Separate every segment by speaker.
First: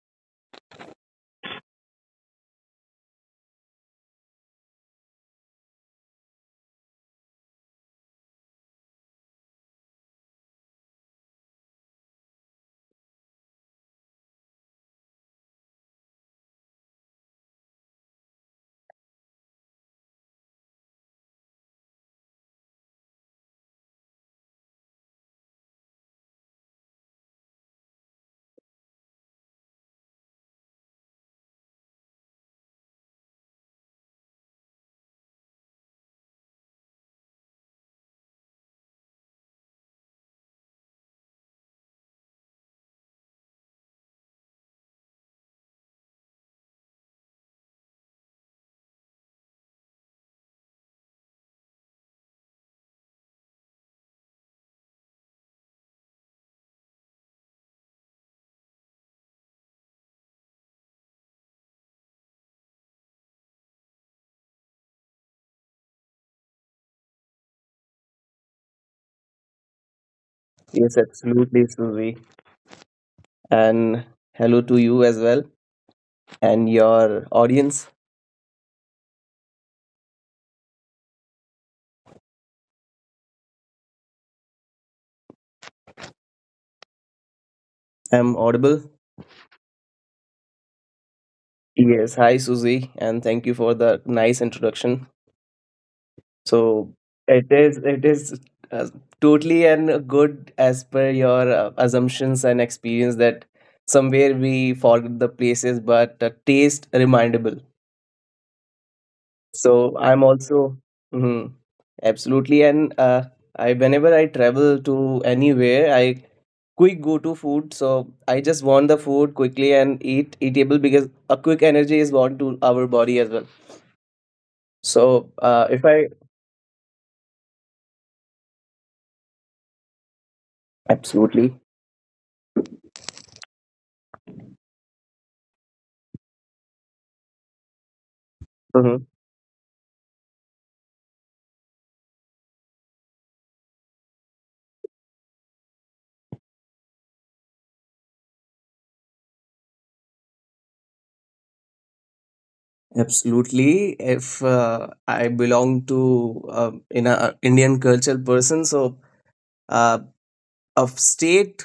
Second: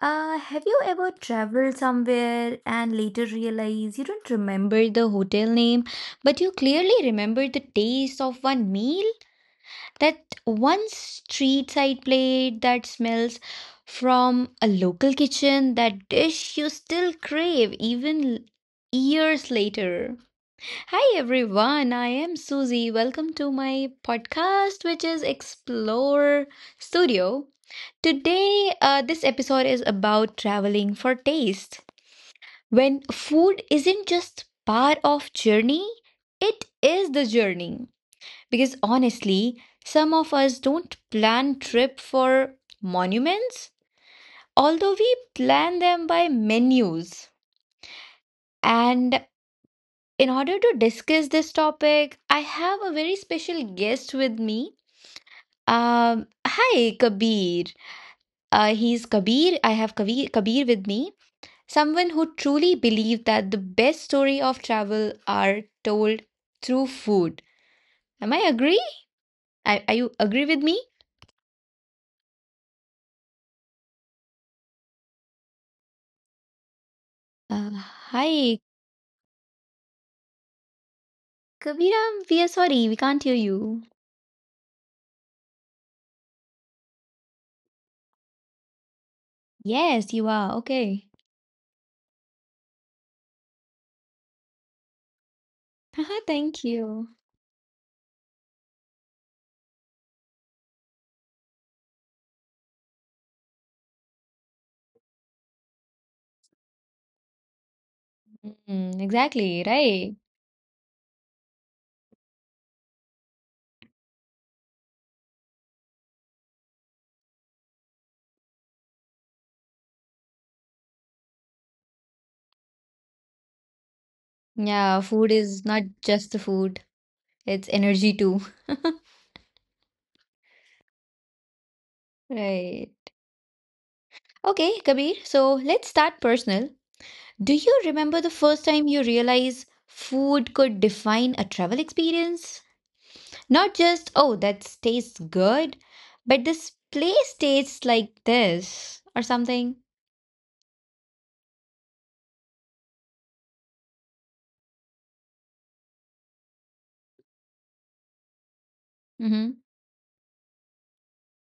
Speaker 1: Have you ever traveled somewhere and later realize you don't remember the hotel name, but you clearly remember the taste of one meal? That one street side plate that smells from a local kitchen, that dish you still crave even years later. Hi everyone, I am Susie. Welcome to my podcast, which is Explore Studio. Today, this episode is about traveling for taste. When food isn't just part of journey, it is the journey. Because honestly, some of us don't plan trip for monuments, although we plan them by menus. And in order to discuss this topic, I have a very special guest with me. Hi, Kabir. He's Kabir. I have Kabir with me. Someone who truly believed that the best story of travel are told through food. Am I agree? Are you agree with me?
Speaker 2: Yes, absolutely, Suzy. And hello to you as well and your
Speaker 1: Uh,
Speaker 2: audience.
Speaker 1: Hi, Kaviram. We are sorry, we can't hear you.
Speaker 2: I'm audible.
Speaker 1: Yes, you are. Okay.
Speaker 2: Yes, hi Suzy, and thank you for the nice introduction.
Speaker 1: Haha, thank
Speaker 2: So
Speaker 1: you.
Speaker 2: it is uh, totally and good as per your assumptions and experience that somewhere we forget the places, but taste remindable.
Speaker 1: Mm, exactly,
Speaker 2: So
Speaker 1: right.
Speaker 2: I'm also. Mhm. Absolutely, and I whenever I travel to anywhere, I quick go-to food. So I just want the food quickly and eat eatable because a quick energy is want to our body as well.
Speaker 1: Yeah,
Speaker 2: So
Speaker 1: food is
Speaker 2: if
Speaker 1: not
Speaker 2: I,
Speaker 1: just the food, it's energy too.
Speaker 2: absolutely.
Speaker 1: Right. Okay, Kabir. So let's start personal. Do you remember the first time
Speaker 2: Mhm.
Speaker 1: you realized food could define a travel experience? Not just, oh, that tastes good, but this place tastes like this or something.
Speaker 2: Absolutely. If I belong to in a Indian cultural person, so
Speaker 1: Mm-hmm.
Speaker 2: uh, a state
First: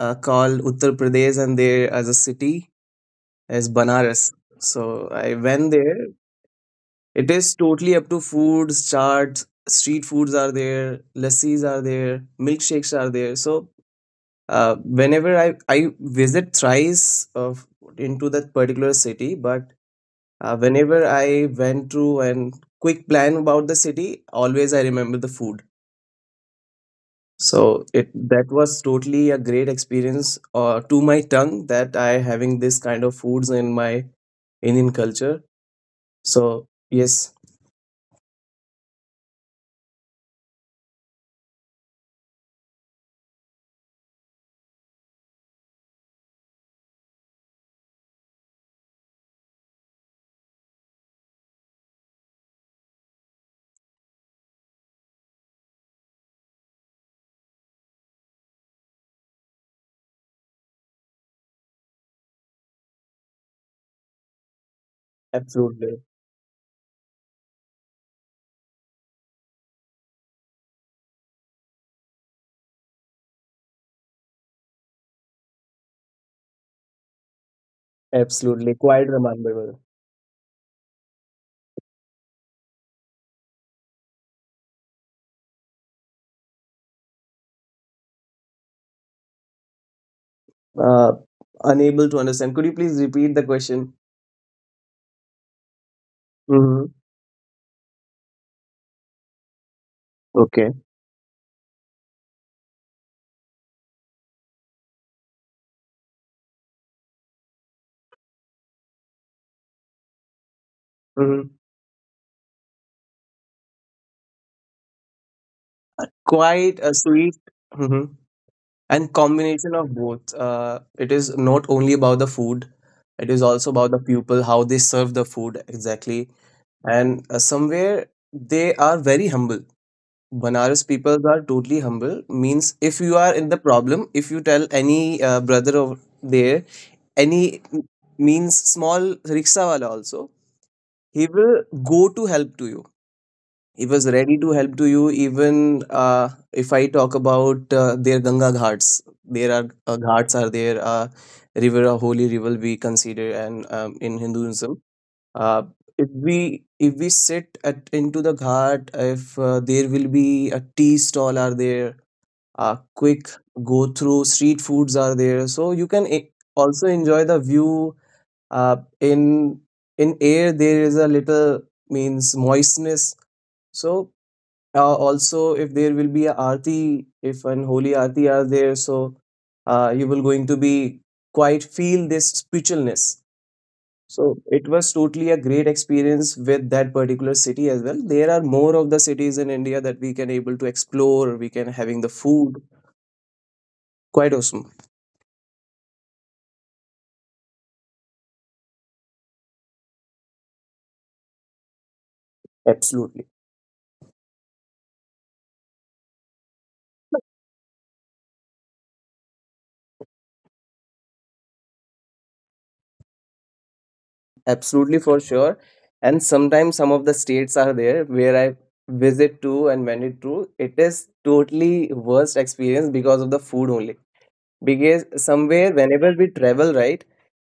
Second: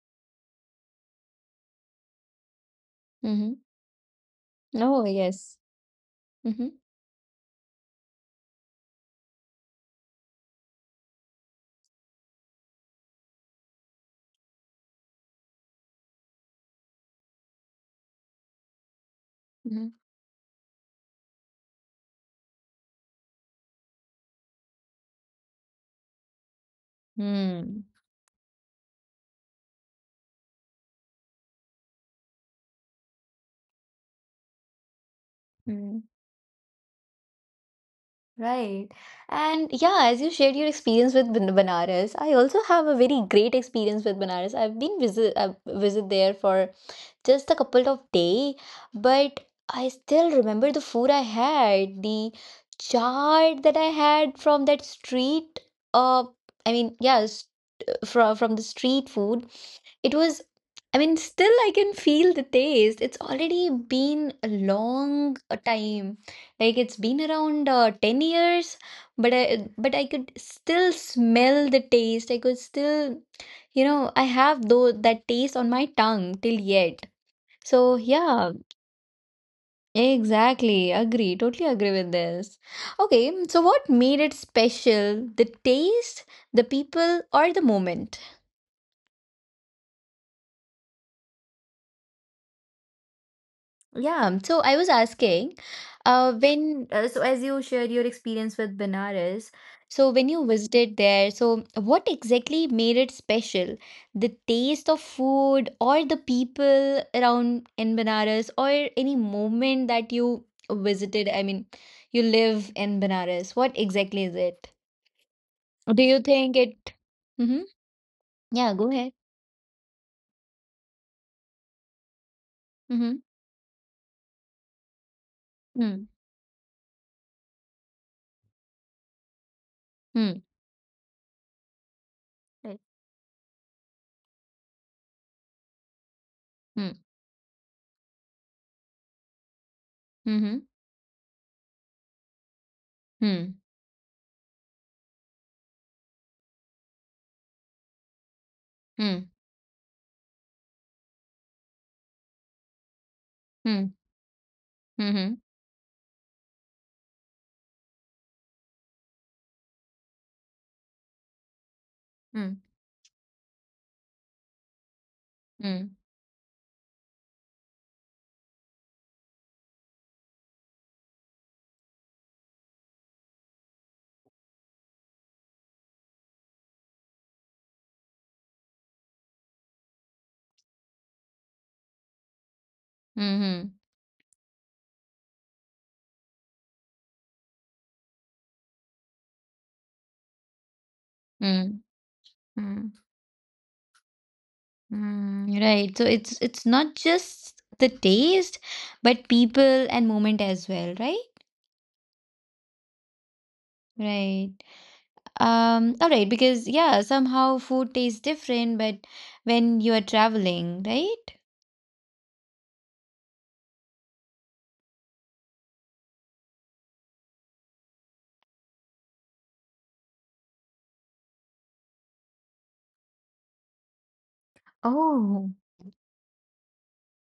Speaker 2: called Uttar Pradesh, and there as a city
Speaker 1: Mm-hmm.
Speaker 2: is Banaras.
Speaker 1: Oh,
Speaker 2: So I
Speaker 1: yes.
Speaker 2: went there.
Speaker 1: Mm-hmm.
Speaker 2: It is totally up to foods, charts, street foods are there, lassis are there, milkshakes are there. So whenever I visit thrice of into that particular city, but
Speaker 1: Mm-hmm.
Speaker 2: whenever I went through and quick plan about the city, always I remember the food. So
Speaker 1: Mm.
Speaker 2: it that was totally a great experience to my tongue that I having this kind of foods in my Indian culture.
Speaker 1: Mm.
Speaker 2: So yes,
Speaker 1: Right. And yeah, as you shared your experience with Banaras, I also have a very great experience with Banaras. I've visit there for just a couple of day, but I still remember the food I had, the chaat that I had from that street, uh I mean, yes, from the street food. It was, I mean, still I can feel the taste. It's already been a long
Speaker 2: absolutely.
Speaker 1: time, like it's been around 10 years, but I could still smell the taste. I could still, you know, I have though that taste on my tongue till yet. So,
Speaker 2: Absolutely.
Speaker 1: yeah,
Speaker 2: Quite remarkable.
Speaker 1: exactly. Agree. Totally agree with this. Okay, so what made it special? The taste, the people, or the moment?
Speaker 2: Uh, unable to understand. Could you please repeat the question?
Speaker 1: Yeah, so I was asking,
Speaker 2: Hmm.
Speaker 1: when so as you shared your experience with Benares, so when
Speaker 2: Okay.
Speaker 1: you visited there, so what exactly made it special? The taste of food, or the people around in Benares, or any moment that you visited?
Speaker 2: Hmm.
Speaker 1: I mean, you live in Benares. What exactly is it? Do you
Speaker 2: Quite
Speaker 1: think
Speaker 2: a
Speaker 1: it?
Speaker 2: sweet,
Speaker 1: Mm-hmm.
Speaker 2: mhm,
Speaker 1: Yeah,
Speaker 2: and
Speaker 1: go ahead.
Speaker 2: combination of both. It is not only about the food, it is
Speaker 1: Mm-hmm.
Speaker 2: also about the people, how they serve the food exactly.
Speaker 1: Mm.
Speaker 2: And somewhere they are very humble.
Speaker 1: Mm.
Speaker 2: Banaras people are totally humble. Means if
Speaker 1: Right.
Speaker 2: you are in the problem, if you tell any brother over there,
Speaker 1: Mm.
Speaker 2: any m- means small rickshaw wala also
Speaker 1: Mm-hmm.
Speaker 2: he will go to help to you,
Speaker 1: Mm.
Speaker 2: he was ready to help to you, even if I talk about their Ganga Ghats, there
Speaker 1: Mm.
Speaker 2: are ghats are there, river, a holy river we consider, and
Speaker 1: Mm.
Speaker 2: in Hinduism,
Speaker 1: Mm-hmm.
Speaker 2: uh, if we if we sit at into the ghat, if there will be a tea stall are there,
Speaker 1: Mm.
Speaker 2: quick go through, street foods are there, so you can
Speaker 1: Mm.
Speaker 2: also enjoy the view. uh, in in air there is a little, means moistness. So also if there will be a aarti, if an holy aarti are there, so you will going to be quite feel this spiritualness.
Speaker 1: Mhm.
Speaker 2: So it was totally a great experience with that particular city as well. There are more of the cities in India that we can able to explore, we can having
Speaker 1: Mm.
Speaker 2: the food
Speaker 1: Hmm.
Speaker 2: quite awesome,
Speaker 1: Right. So it's not just the taste, but people and moment as well, right?
Speaker 2: absolutely.
Speaker 1: Right. All right, because yeah, somehow food tastes different, but when you are traveling, right?
Speaker 2: Absolutely, for sure. And sometimes some of the states are there where I visit to and went it to. It is totally worst experience because of the food only. Because somewhere
Speaker 1: Oh.
Speaker 2: whenever we travel, right,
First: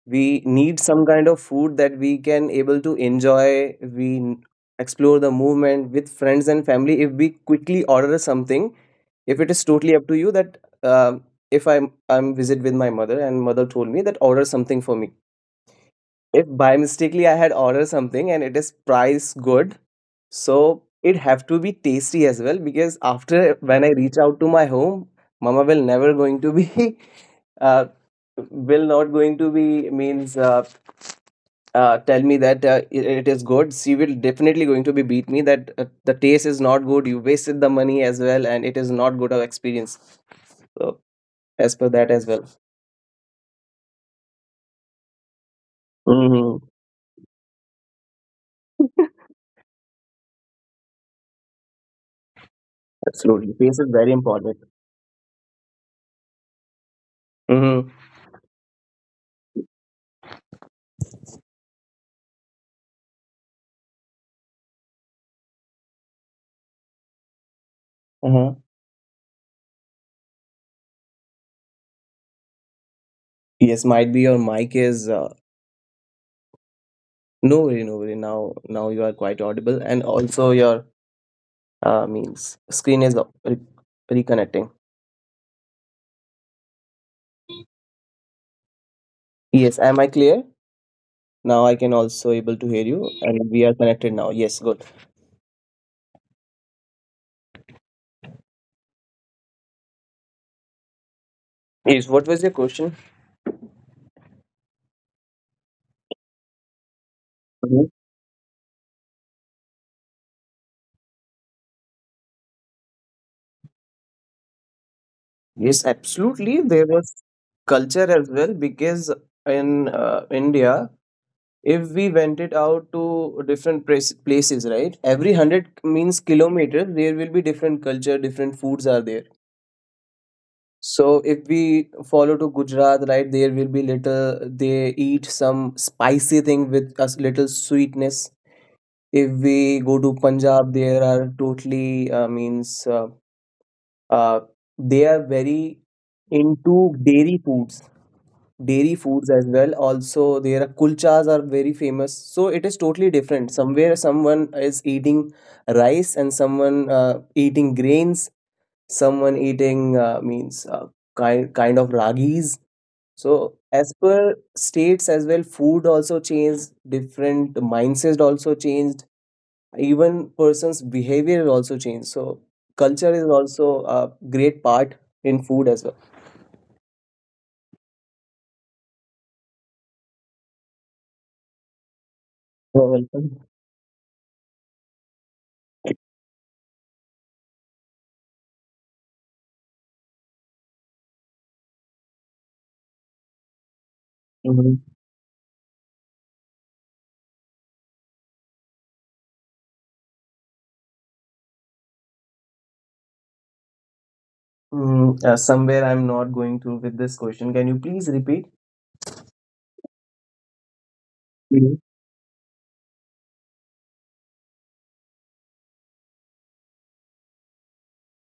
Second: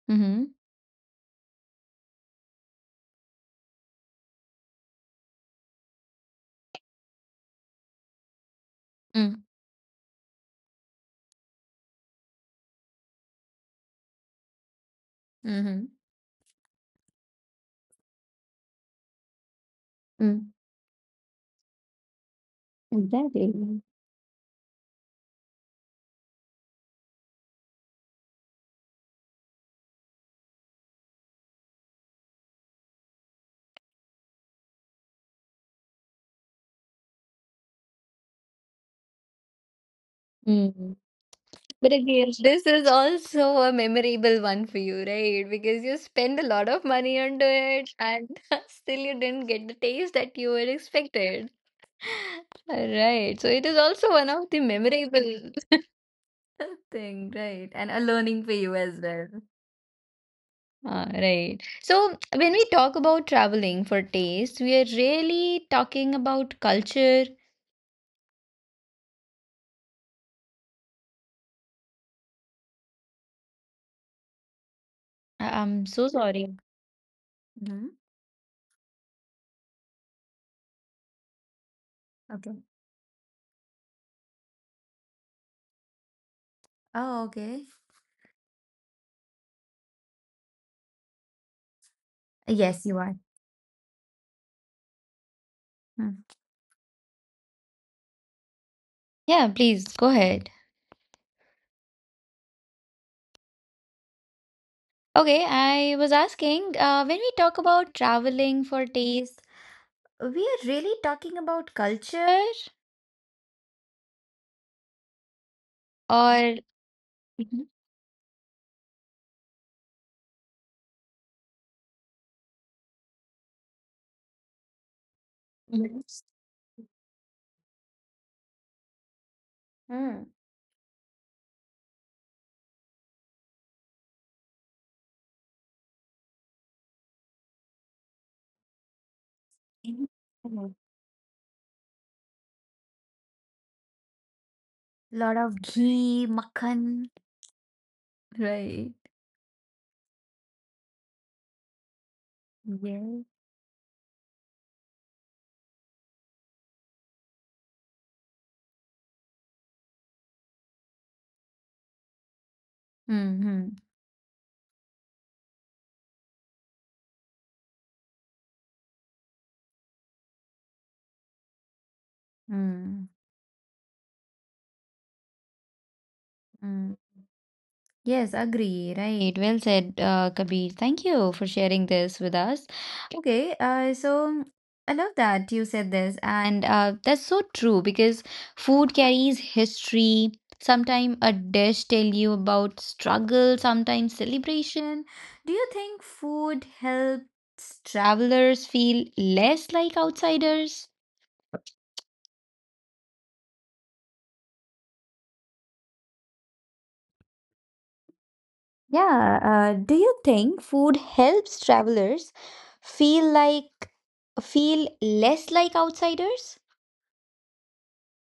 Speaker 2: we
Speaker 1: Mm-hmm.
Speaker 2: need some kind of food that we can able to enjoy. We explore the movement with friends and family. If we quickly order something, if
Speaker 1: Mm.
Speaker 2: it is totally up to you, that uh, if I'm visit with my mother, and mother told me that order something for me,
Speaker 1: Mm-hmm.
Speaker 2: if by mistakenly I had ordered something and it is price good,
Speaker 1: Mm.
Speaker 2: so it have to be tasty as well, because after when
Speaker 1: Exactly.
Speaker 2: I reach out to my home, mama will never going to be uh, will not going to be means tell me that it is good. She will definitely going to be beat me that the taste is not good. You wasted the money as well, and it is not good of experience.
Speaker 1: Mm.
Speaker 2: So
Speaker 1: But
Speaker 2: as
Speaker 1: again,
Speaker 2: per that
Speaker 1: this
Speaker 2: as
Speaker 1: is
Speaker 2: well.
Speaker 1: also a memorable one for you, right? Because you spend a lot of money
Speaker 2: Hmm.
Speaker 1: onto it and still you didn't get the taste that you were expected. All right. So it is also one of the
Speaker 2: Absolutely, taste is very
Speaker 1: memorable
Speaker 2: important.
Speaker 1: thing, right? And a learning for you as well.
Speaker 2: Mm-hmm.
Speaker 1: Ah, right. So when we talk about traveling for taste, we are really talking about culture. I'm so
Speaker 2: Yes, might be
Speaker 1: sorry.
Speaker 2: your mic is
Speaker 1: Mhm.
Speaker 2: no worry, no worry. Now you are quite audible, and also
Speaker 1: Okay.
Speaker 2: your means screen is reconnecting.
Speaker 1: Oh, okay.
Speaker 2: Yes, am I clear?
Speaker 1: Yes,
Speaker 2: Now
Speaker 1: you
Speaker 2: I
Speaker 1: are.
Speaker 2: can also able to hear you, and we are connected now. Yes, good.
Speaker 1: Yeah, please go ahead.
Speaker 2: Yes, what was your question?
Speaker 1: Okay, I was asking, when we talk about traveling for
Speaker 2: Mhm.
Speaker 1: taste, we are really talking about culture
Speaker 2: Yes,
Speaker 1: or
Speaker 2: absolutely. There was
Speaker 1: Mhm.
Speaker 2: culture as well, because in India, if we went it out to different places, right? Every hundred
Speaker 1: Yes.
Speaker 2: means kilometers, there will be different culture, different foods are there.
Speaker 1: Mm.
Speaker 2: So if we follow to Gujarat, right, there will be little they eat some spicy thing with a little sweetness. If we
Speaker 1: Mhm.
Speaker 2: go to Punjab, there are totally means uh, they
Speaker 1: Lot
Speaker 2: are
Speaker 1: of
Speaker 2: very
Speaker 1: ghee, makhan.
Speaker 2: into
Speaker 1: Right.
Speaker 2: dairy foods as well. Also, their kulchas are very famous. So it is
Speaker 1: Yeah.
Speaker 2: totally different. Somewhere someone is eating rice and someone eating grains, someone eating means kind of ragis. So
Speaker 1: Mm-hmm.
Speaker 2: as per states as well, food also changed, different mindsets also changed, even person's behavior also changed. So
Speaker 1: Mm.
Speaker 2: culture is also a great part in food as well.
Speaker 1: Yes, agree. Right. Well said, Kabir. Thank you for sharing this with us.
Speaker 2: You're welcome.
Speaker 1: Okay. So I love that you said this, and that's so true, because food carries history. Sometimes a dish tell you about struggle, sometimes
Speaker 2: Mhm.
Speaker 1: celebration. Do you think food helps travelers feel less like outsiders?
Speaker 2: Mm, somewhere I'm not going through with this question. Can you please repeat?
Speaker 1: Yeah, do you think food helps
Speaker 2: Mhm.
Speaker 1: travelers feel like feel less like outsiders?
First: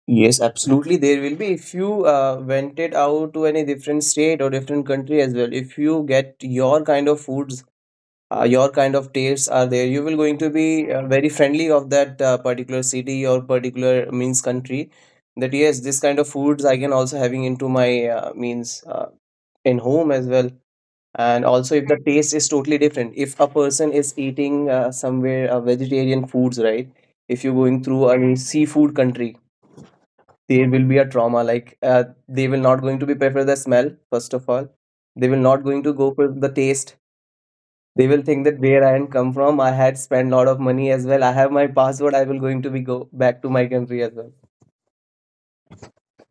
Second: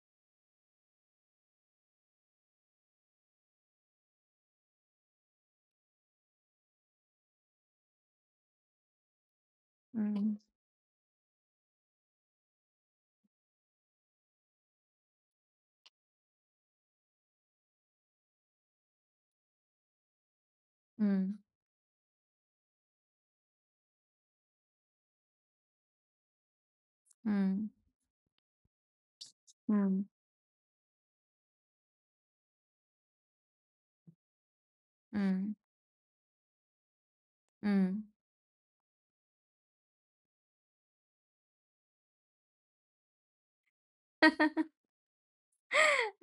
Speaker 2: Yes, absolutely. There will be if you went it out to any different state or different country as well. If you get your kind of foods, your kind of tastes are there, you will
Speaker 1: Mm,
Speaker 2: going to be very friendly of that particular city or particular means country, that yes, this kind of foods I can also having into my means in home as well.
Speaker 1: mm,
Speaker 2: And also if the, right, taste is totally different, if a person is eating somewhere vegetarian foods, right, if you're
Speaker 1: mm,
Speaker 2: going through a seafood country,
Speaker 1: mm,
Speaker 2: there will be a trauma, like they will not going to be prefer the smell, first of all they will
Speaker 1: mm,
Speaker 2: not going to go for the taste. They
Speaker 1: mm.
Speaker 2: will think that where I am come from, I had spent lot of money as well. I have my passport. I will going to be go back to my country as well.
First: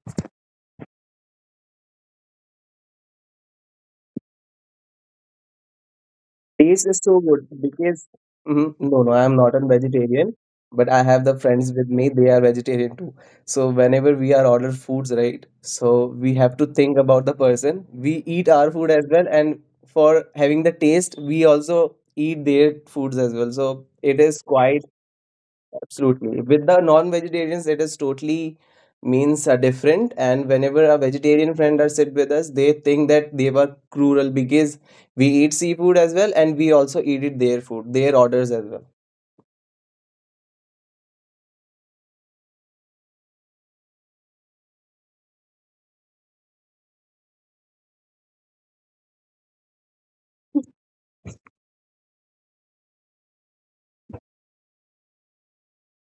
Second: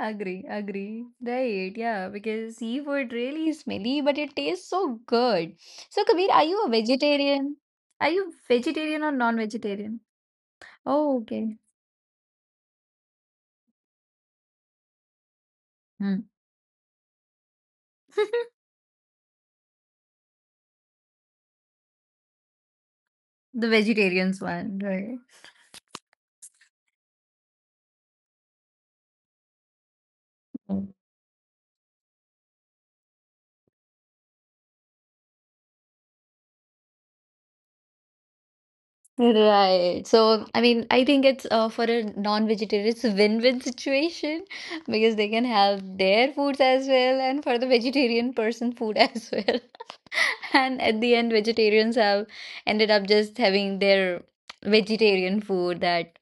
Speaker 1: Agree, agree. Right, yeah, because seafood really is smelly, but it tastes so good. So, Kabir, are you a
Speaker 2: Taste is so good
Speaker 1: vegetarian?
Speaker 2: because,
Speaker 1: Are you
Speaker 2: mhm, no,
Speaker 1: vegetarian
Speaker 2: no,
Speaker 1: or
Speaker 2: I am not a
Speaker 1: non-vegetarian?
Speaker 2: vegetarian, but I
Speaker 1: Oh,
Speaker 2: have the
Speaker 1: okay.
Speaker 2: friends with me. They are vegetarian too. So whenever we are order foods, right? So
Speaker 1: Hmm.
Speaker 2: we have to think about the person. We eat our food as well, and for having the taste, we also eat their foods as well. So
Speaker 1: The
Speaker 2: it is
Speaker 1: vegetarians one,
Speaker 2: quite,
Speaker 1: right?
Speaker 2: absolutely. With the non-vegetarians, it is totally means are different. And whenever a vegetarian friend are sit with us, they think that they were cruel because we eat seafood as well, and we also eat it their food, their orders as well.
Speaker 1: Right. So, I mean, I think it's for a non-vegetarian, it's a win-win situation because they can have their foods as well, and for the vegetarian person, food as well. And at the end, vegetarians have ended up just having their vegetarian food, that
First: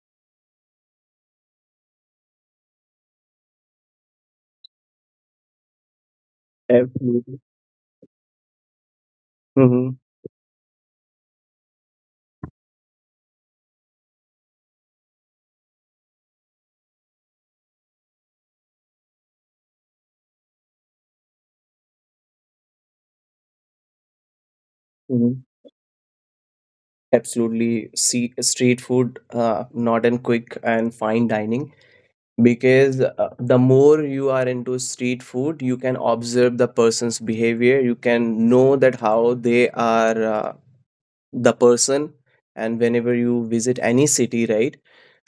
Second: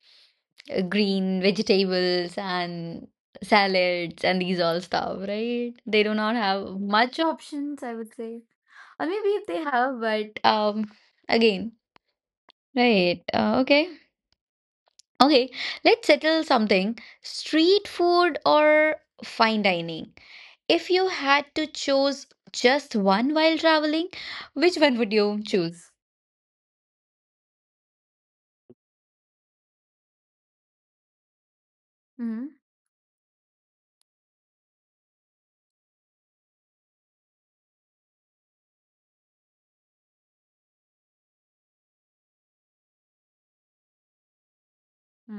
Speaker 1: green vegetables and salads and these all stuff, right? They do not have much
Speaker 2: Absolutely.
Speaker 1: options, I would say. Or maybe if they have,
Speaker 2: Hmm.
Speaker 1: but again, right. Okay. Okay, let's settle something. Street food or fine dining? If you had to choose just one while traveling, which one would you
Speaker 2: Hmm.
Speaker 1: choose?
Speaker 2: Absolutely. See, street food, not in quick and fine dining.
Speaker 1: Mm-hmm.
Speaker 2: Because the more you are into street food, you can observe the person's behavior. You can know that how they are. The person, and whenever you visit any city, right,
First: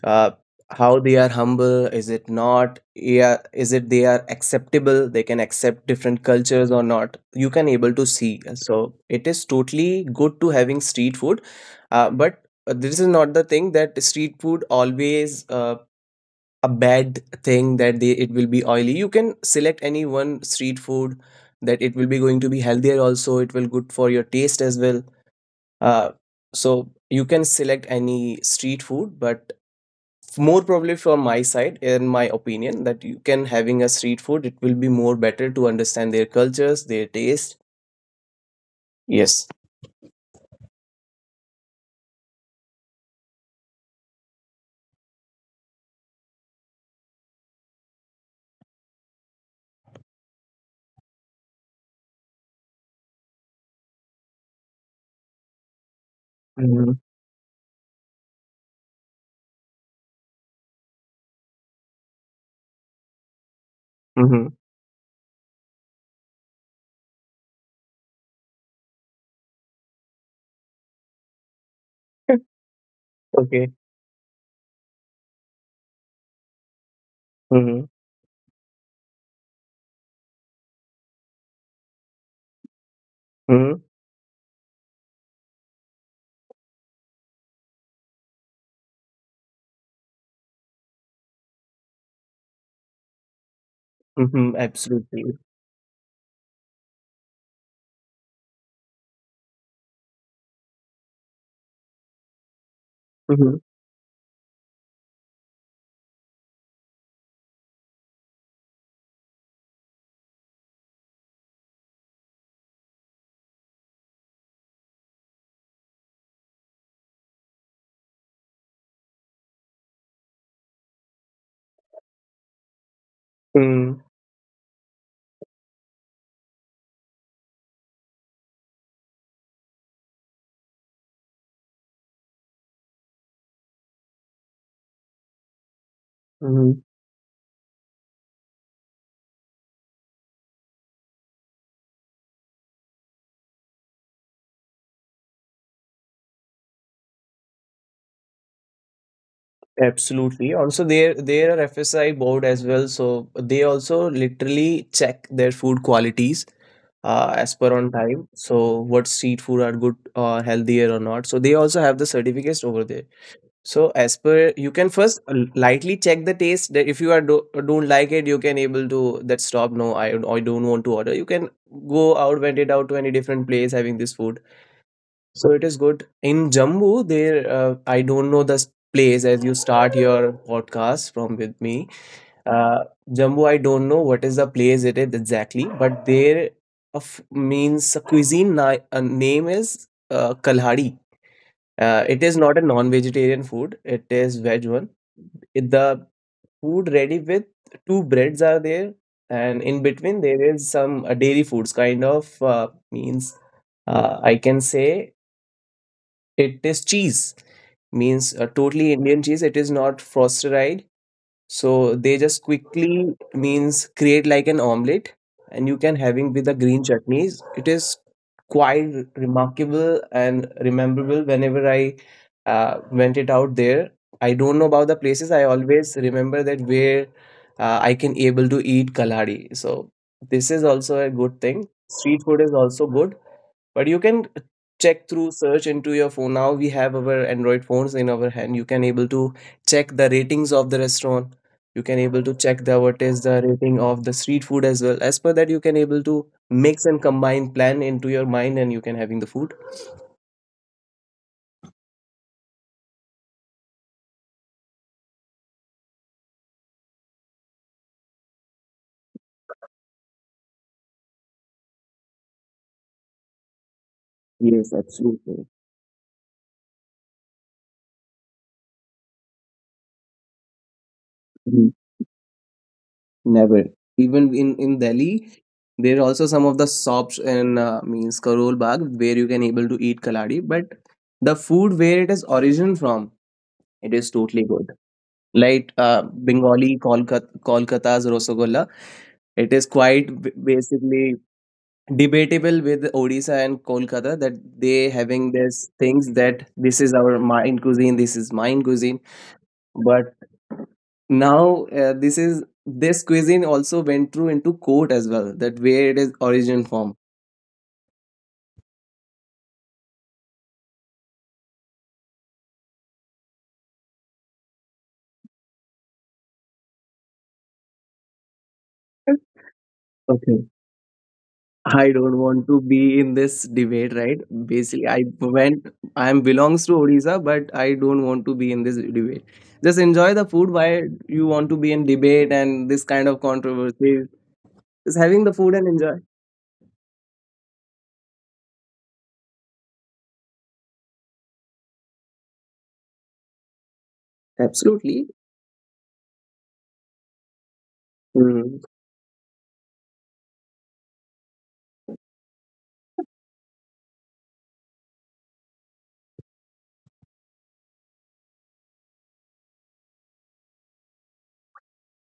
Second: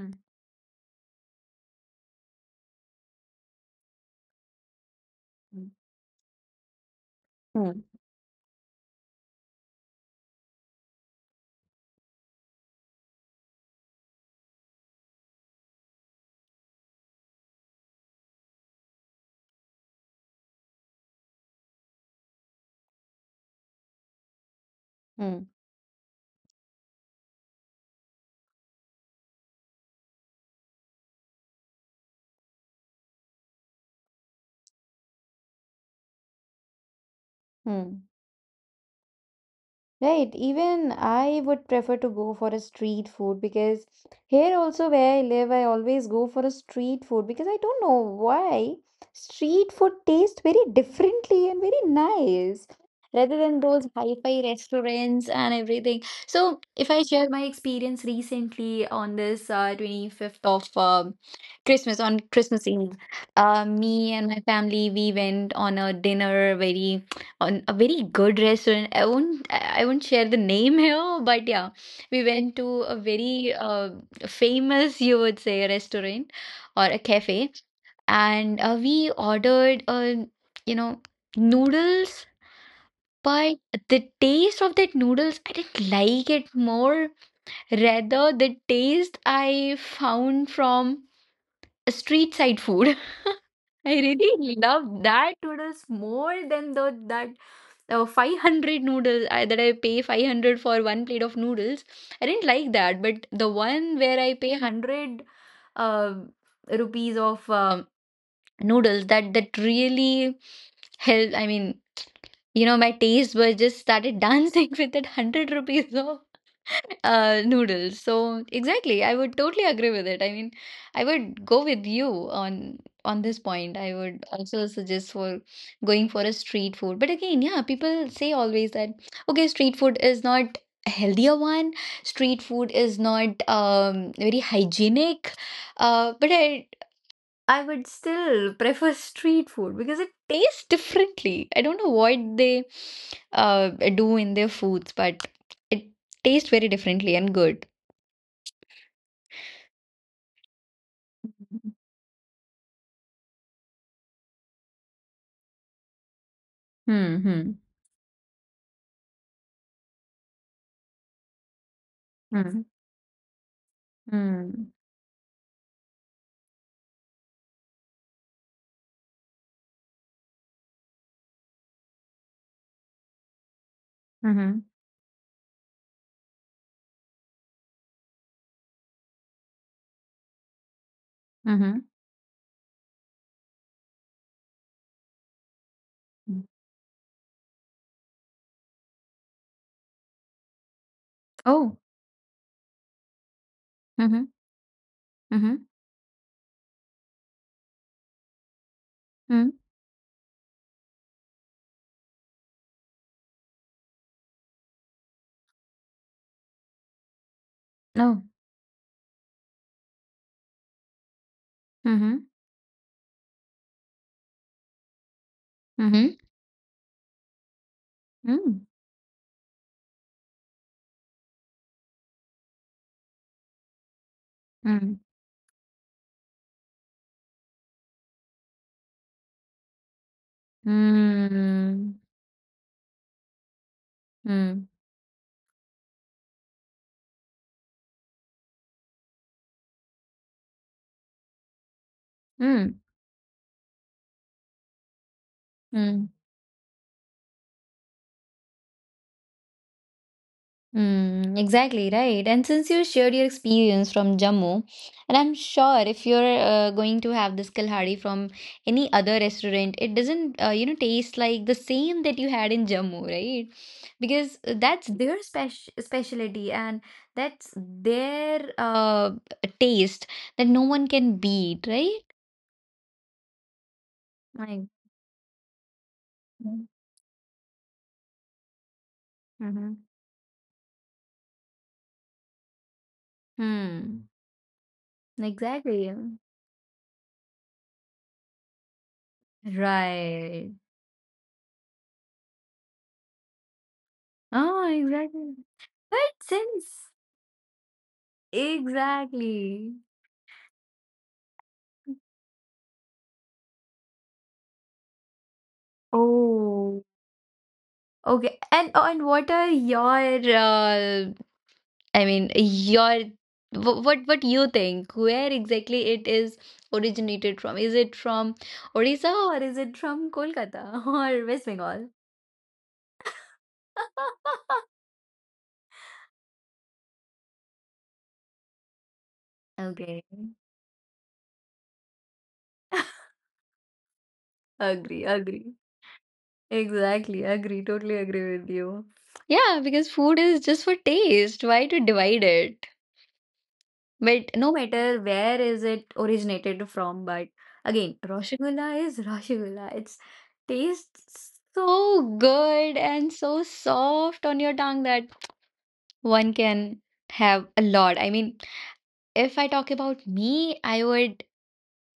Speaker 2: uh, how they are humble, is it not, yeah, is it they are acceptable, they can
Speaker 1: Mm-hmm.
Speaker 2: accept different cultures or not, you can
Speaker 1: Hmm.
Speaker 2: able to see. So it is totally good to having street food. But this is not the thing that street food always a bad thing, that they it will be oily. You can select any one street food, that it will be going to be healthier, also it will good for your taste as well.
Speaker 1: Hmm.
Speaker 2: uh, so you can select any street food, but more probably from my side, in my opinion, that you can having a street food, it will be more better to understand their cultures, their taste.
Speaker 1: Hmm.
Speaker 2: Yes.
Speaker 1: Right, even I would prefer to go for a street food, because here also where I live, I always go for a street food because I don't know why street food tastes very differently and very nice rather than those hi-fi restaurants and everything. So, if I
Speaker 2: Mm-hmm.
Speaker 1: share my experience recently, on this 25th of Christmas, on Christmas Eve, me and my
Speaker 2: Mm-hmm.
Speaker 1: family we went on a dinner, very on a very good restaurant. I won't share the name here, but yeah, we went to a very
Speaker 2: Okay.
Speaker 1: famous, you would say, restaurant or a cafe,
Speaker 2: Mhm,
Speaker 1: and we ordered, you know noodles. But
Speaker 2: mhm,
Speaker 1: the taste of that noodles, I didn't like it more. Rather, the taste I found from street side food. I really
Speaker 2: mhm,
Speaker 1: love that
Speaker 2: absolutely.
Speaker 1: noodles more than the that 500 noodles. That I pay 500 for one plate of noodles. I didn't like that, but the
Speaker 2: Mhm,
Speaker 1: one where I pay 100 uh, rupees of noodles, that really helped. I mean, you know, my taste was just started dancing with that 100 rupees of noodles. So exactly, I would totally agree with it. I mean, I would go with you on this point. I
Speaker 2: mm,
Speaker 1: would also suggest for going for a street food. But again, yeah, people say always that okay, street food is not a healthier one. Street food is not very hygienic. Uh, but I
Speaker 2: mhm,
Speaker 1: I would still prefer street food because it tastes differently. I don't know what they do in their foods, but it tastes very differently and good.
Speaker 2: absolutely. Also, there are FSI board as well, so they also literally check their food qualities
Speaker 1: Hmm. Hmm.
Speaker 2: as per on time. So, what street food are good or healthier or not. So, they also have the certificates over there. So, as
Speaker 1: Hmm.
Speaker 2: per you can first lightly check the taste, that if you are do, don't like it, you can able to that stop. No, I don't want to order. You can go out, went it out to any different place having this
Speaker 1: Hmm.
Speaker 2: food. So it is good. In Jammu, there, I don't know the place as you start your podcast from with
Speaker 1: Hmm.
Speaker 2: me. Uh, Jammu, I don't know what is the place it is exactly, but
Speaker 1: Hmm.
Speaker 2: there of means a cuisine name is Kalhadi.
Speaker 1: Oh.
Speaker 2: It is not a non-vegetarian food. It
Speaker 1: Hmm.
Speaker 2: is veg one. It,
Speaker 1: Hmm.
Speaker 2: the food ready with two breads are there,
Speaker 1: Hmm.
Speaker 2: and in between there is some dairy foods kind of means I can say it is cheese, means
Speaker 1: No.
Speaker 2: a totally Indian cheese. It is not frosted. So they
Speaker 1: Hmm.
Speaker 2: just quickly means create like an omelette, and you can
Speaker 1: Hmm.
Speaker 2: having with the green chutneys. It is
Speaker 1: Hmm.
Speaker 2: quite remarkable and rememberable. Whenever I went it out there, I don't know about the
Speaker 1: Hmm.
Speaker 2: places. I always remember that where I can able to eat kalari. So this is also a good thing.
Speaker 1: Hmm.
Speaker 2: Street food is also good, but you can
Speaker 1: Hmm.
Speaker 2: check through search into your phone. Now we have our android phones in our hand, you can able to check the ratings of the restaurant. You can able to check the
Speaker 1: Hmm.
Speaker 2: what is the rating of the street food as well. As per that you can able
Speaker 1: Hmm.
Speaker 2: to mix and combine plan into your mind and you can having the food.
Speaker 1: Mm, exactly right. And since you shared your experience from Jammu, and I'm sure if you're going to have this Kalhari from any other restaurant, it doesn't, taste like the same that you had in Jammu, right? Because
Speaker 2: Yes,
Speaker 1: that's their
Speaker 2: absolutely.
Speaker 1: special specialty and that's their taste that no one can beat,
Speaker 2: Mhm.
Speaker 1: right?
Speaker 2: Never, even
Speaker 1: Like,
Speaker 2: in Delhi there are also some of the shops in means Karol Bagh where you can
Speaker 1: mm-hmm.
Speaker 2: able to eat kaladi, but the food where it is origin from, it
Speaker 1: Hmm.
Speaker 2: is totally good. Like
Speaker 1: Exactly.
Speaker 2: Bengali Kolkata, Kolkata's Rosagolla. It is quite
Speaker 1: Right.
Speaker 2: basically debatable with Odisha and Kolkata that
Speaker 1: Oh,
Speaker 2: they
Speaker 1: exactly.
Speaker 2: having these
Speaker 1: But
Speaker 2: things that this
Speaker 1: since
Speaker 2: is our mine cuisine, this is mine cuisine.
Speaker 1: Exactly.
Speaker 2: But now this cuisine also went through into court as well, that where it is origin
Speaker 1: Oh,
Speaker 2: from.
Speaker 1: okay. And oh, and what are your I mean, your what you think, where exactly it is originated from? Is it from Odisha or is it from
Speaker 2: Okay.
Speaker 1: Kolkata or West
Speaker 2: I
Speaker 1: Bengal?
Speaker 2: don't want to be in this debate, right? Basically, I am belongs to Odisha, but I don't want to be in this debate. Just
Speaker 1: Okay.
Speaker 2: enjoy the food. Why you want to be in debate and this kind of controversy? Just
Speaker 1: Agree,
Speaker 2: having the food
Speaker 1: agree.
Speaker 2: and enjoy.
Speaker 1: Exactly, agree. Totally agree with you. Yeah, because food is just for taste. Why to divide it? But no
Speaker 2: Absolutely.
Speaker 1: matter where is it originated from, but again,
Speaker 2: Mm.
Speaker 1: Rasgulla is Rasgulla. It's tastes so good and so soft on your tongue that one can have a lot. I mean, if I talk about me, I would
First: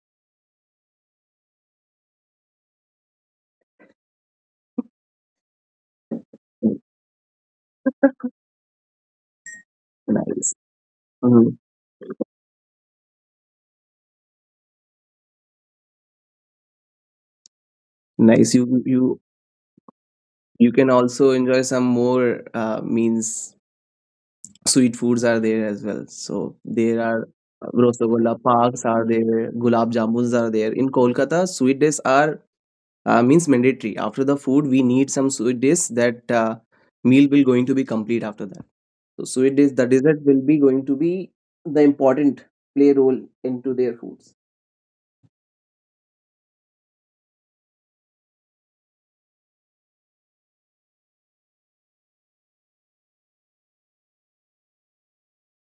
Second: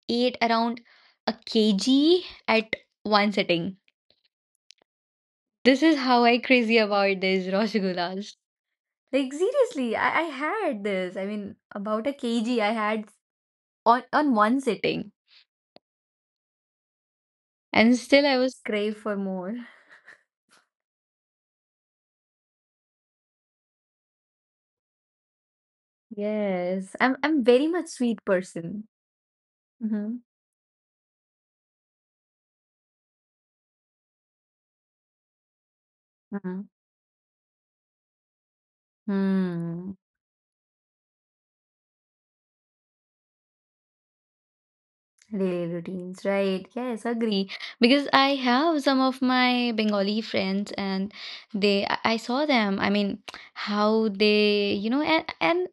Speaker 1: eat around a kg at one sitting. This is how I crazy about these Rasgullas. Like seriously, I
Speaker 2: Nice.
Speaker 1: had this. I mean,
Speaker 2: Mm.
Speaker 1: about a kg I had on one sitting. And still I
Speaker 2: Nice.
Speaker 1: was
Speaker 2: You
Speaker 1: crave for
Speaker 2: you
Speaker 1: more.
Speaker 2: you can also enjoy some more means sweet foods are there as well. So
Speaker 1: Yes.
Speaker 2: there
Speaker 1: I'm
Speaker 2: are
Speaker 1: I'm very much sweet
Speaker 2: Rosagolla
Speaker 1: person.
Speaker 2: parks are there, gulab
Speaker 1: Mhm.
Speaker 2: jamuns are there. In Kolkata, sweet dishes are means mandatory. After the food we need some sweet dish, that
Speaker 1: Mhm.
Speaker 2: meal will going to be complete after that. So sweet dish, the
Speaker 1: Hmm.
Speaker 2: dessert will be going to be the important play role into their foods.
Speaker 1: Daily routines, right? Yes, agree. Because I have some of my Bengali friends, and they, I saw them. I mean, how they, you know, and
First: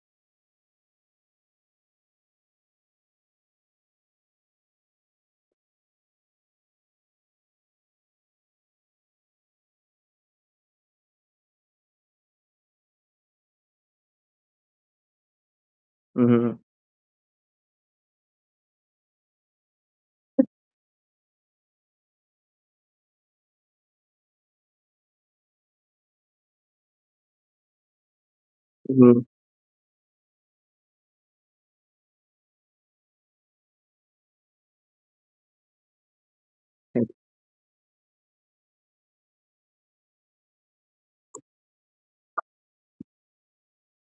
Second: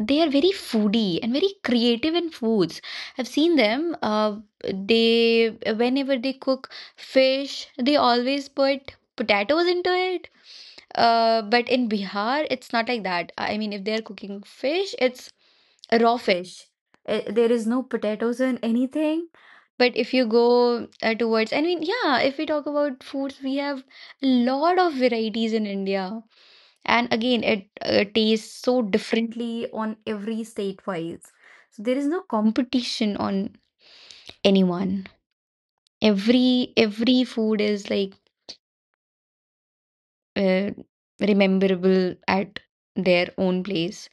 Speaker 1: they are very foodie and very creative in foods. I've seen them. They Whenever they cook fish, they always put potatoes into it. But in Bihar, it's not like that. I mean, if they're cooking fish, it's raw
Speaker 2: Hmm.
Speaker 1: fish, there is no potatoes in anything. But if you go towards, I mean, yeah, if we talk about foods, we have a lot of varieties in India. And again, it tastes so
Speaker 2: Hmm.
Speaker 1: differently on every state wise. So there is no competition on anyone. Every food is like uh, rememberable at their own place.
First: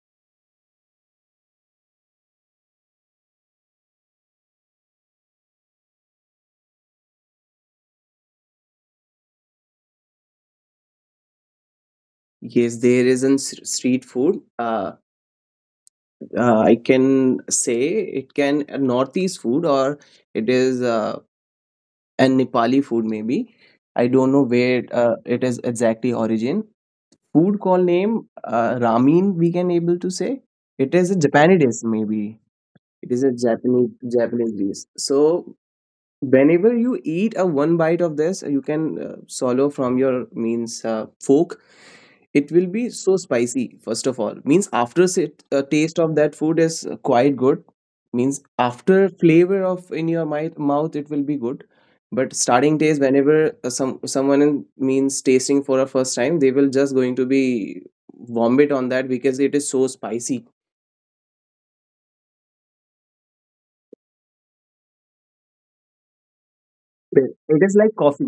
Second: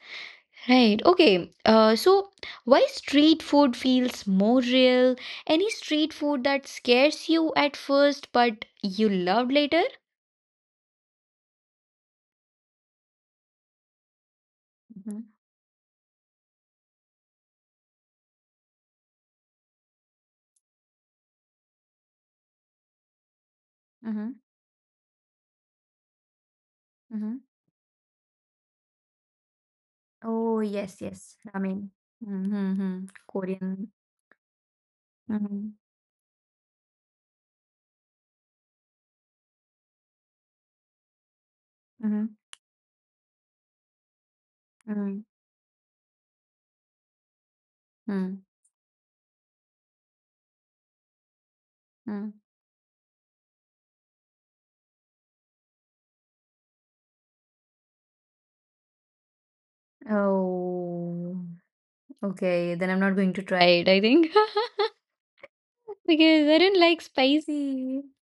Speaker 1: Right. Okay. So why street food feels more real? Any street food that scares you at first but you love later?
Speaker 2: Yes, there is an street food.
Speaker 1: Mm-hmm.
Speaker 2: I can say it can a northeast food, or it is a nepali food maybe. I
Speaker 1: Mm-hmm.
Speaker 2: don't know where it is exactly origin.
Speaker 1: Mm-hmm.
Speaker 2: Food called name, ramen, we can able to say.
Speaker 1: Oh,
Speaker 2: It
Speaker 1: yes,
Speaker 2: is a
Speaker 1: yes.
Speaker 2: Japanese dish
Speaker 1: Ramen.
Speaker 2: maybe.
Speaker 1: Mm-hmm. Mm-hmm,
Speaker 2: It is a
Speaker 1: Korean.
Speaker 2: Japanese dish. So
Speaker 1: Mm-hmm.
Speaker 2: whenever you eat a one bite of this, you can swallow from your means fork.
Speaker 1: Mm-hmm.
Speaker 2: It will be so spicy first of all. Means after
Speaker 1: Mm-hmm.
Speaker 2: sit, taste of that food is quite good. Means after flavor of in your mouth it will be good,
Speaker 1: Mm-hmm.
Speaker 2: but starting taste whenever someone means tasting for a first time, they will just going to be vomit on that because it is so spicy.
Speaker 1: Oh, okay. Then I'm not going to try it, I think. Because I didn't like
Speaker 2: Well, it is like
Speaker 1: spicy.
Speaker 2: coffee.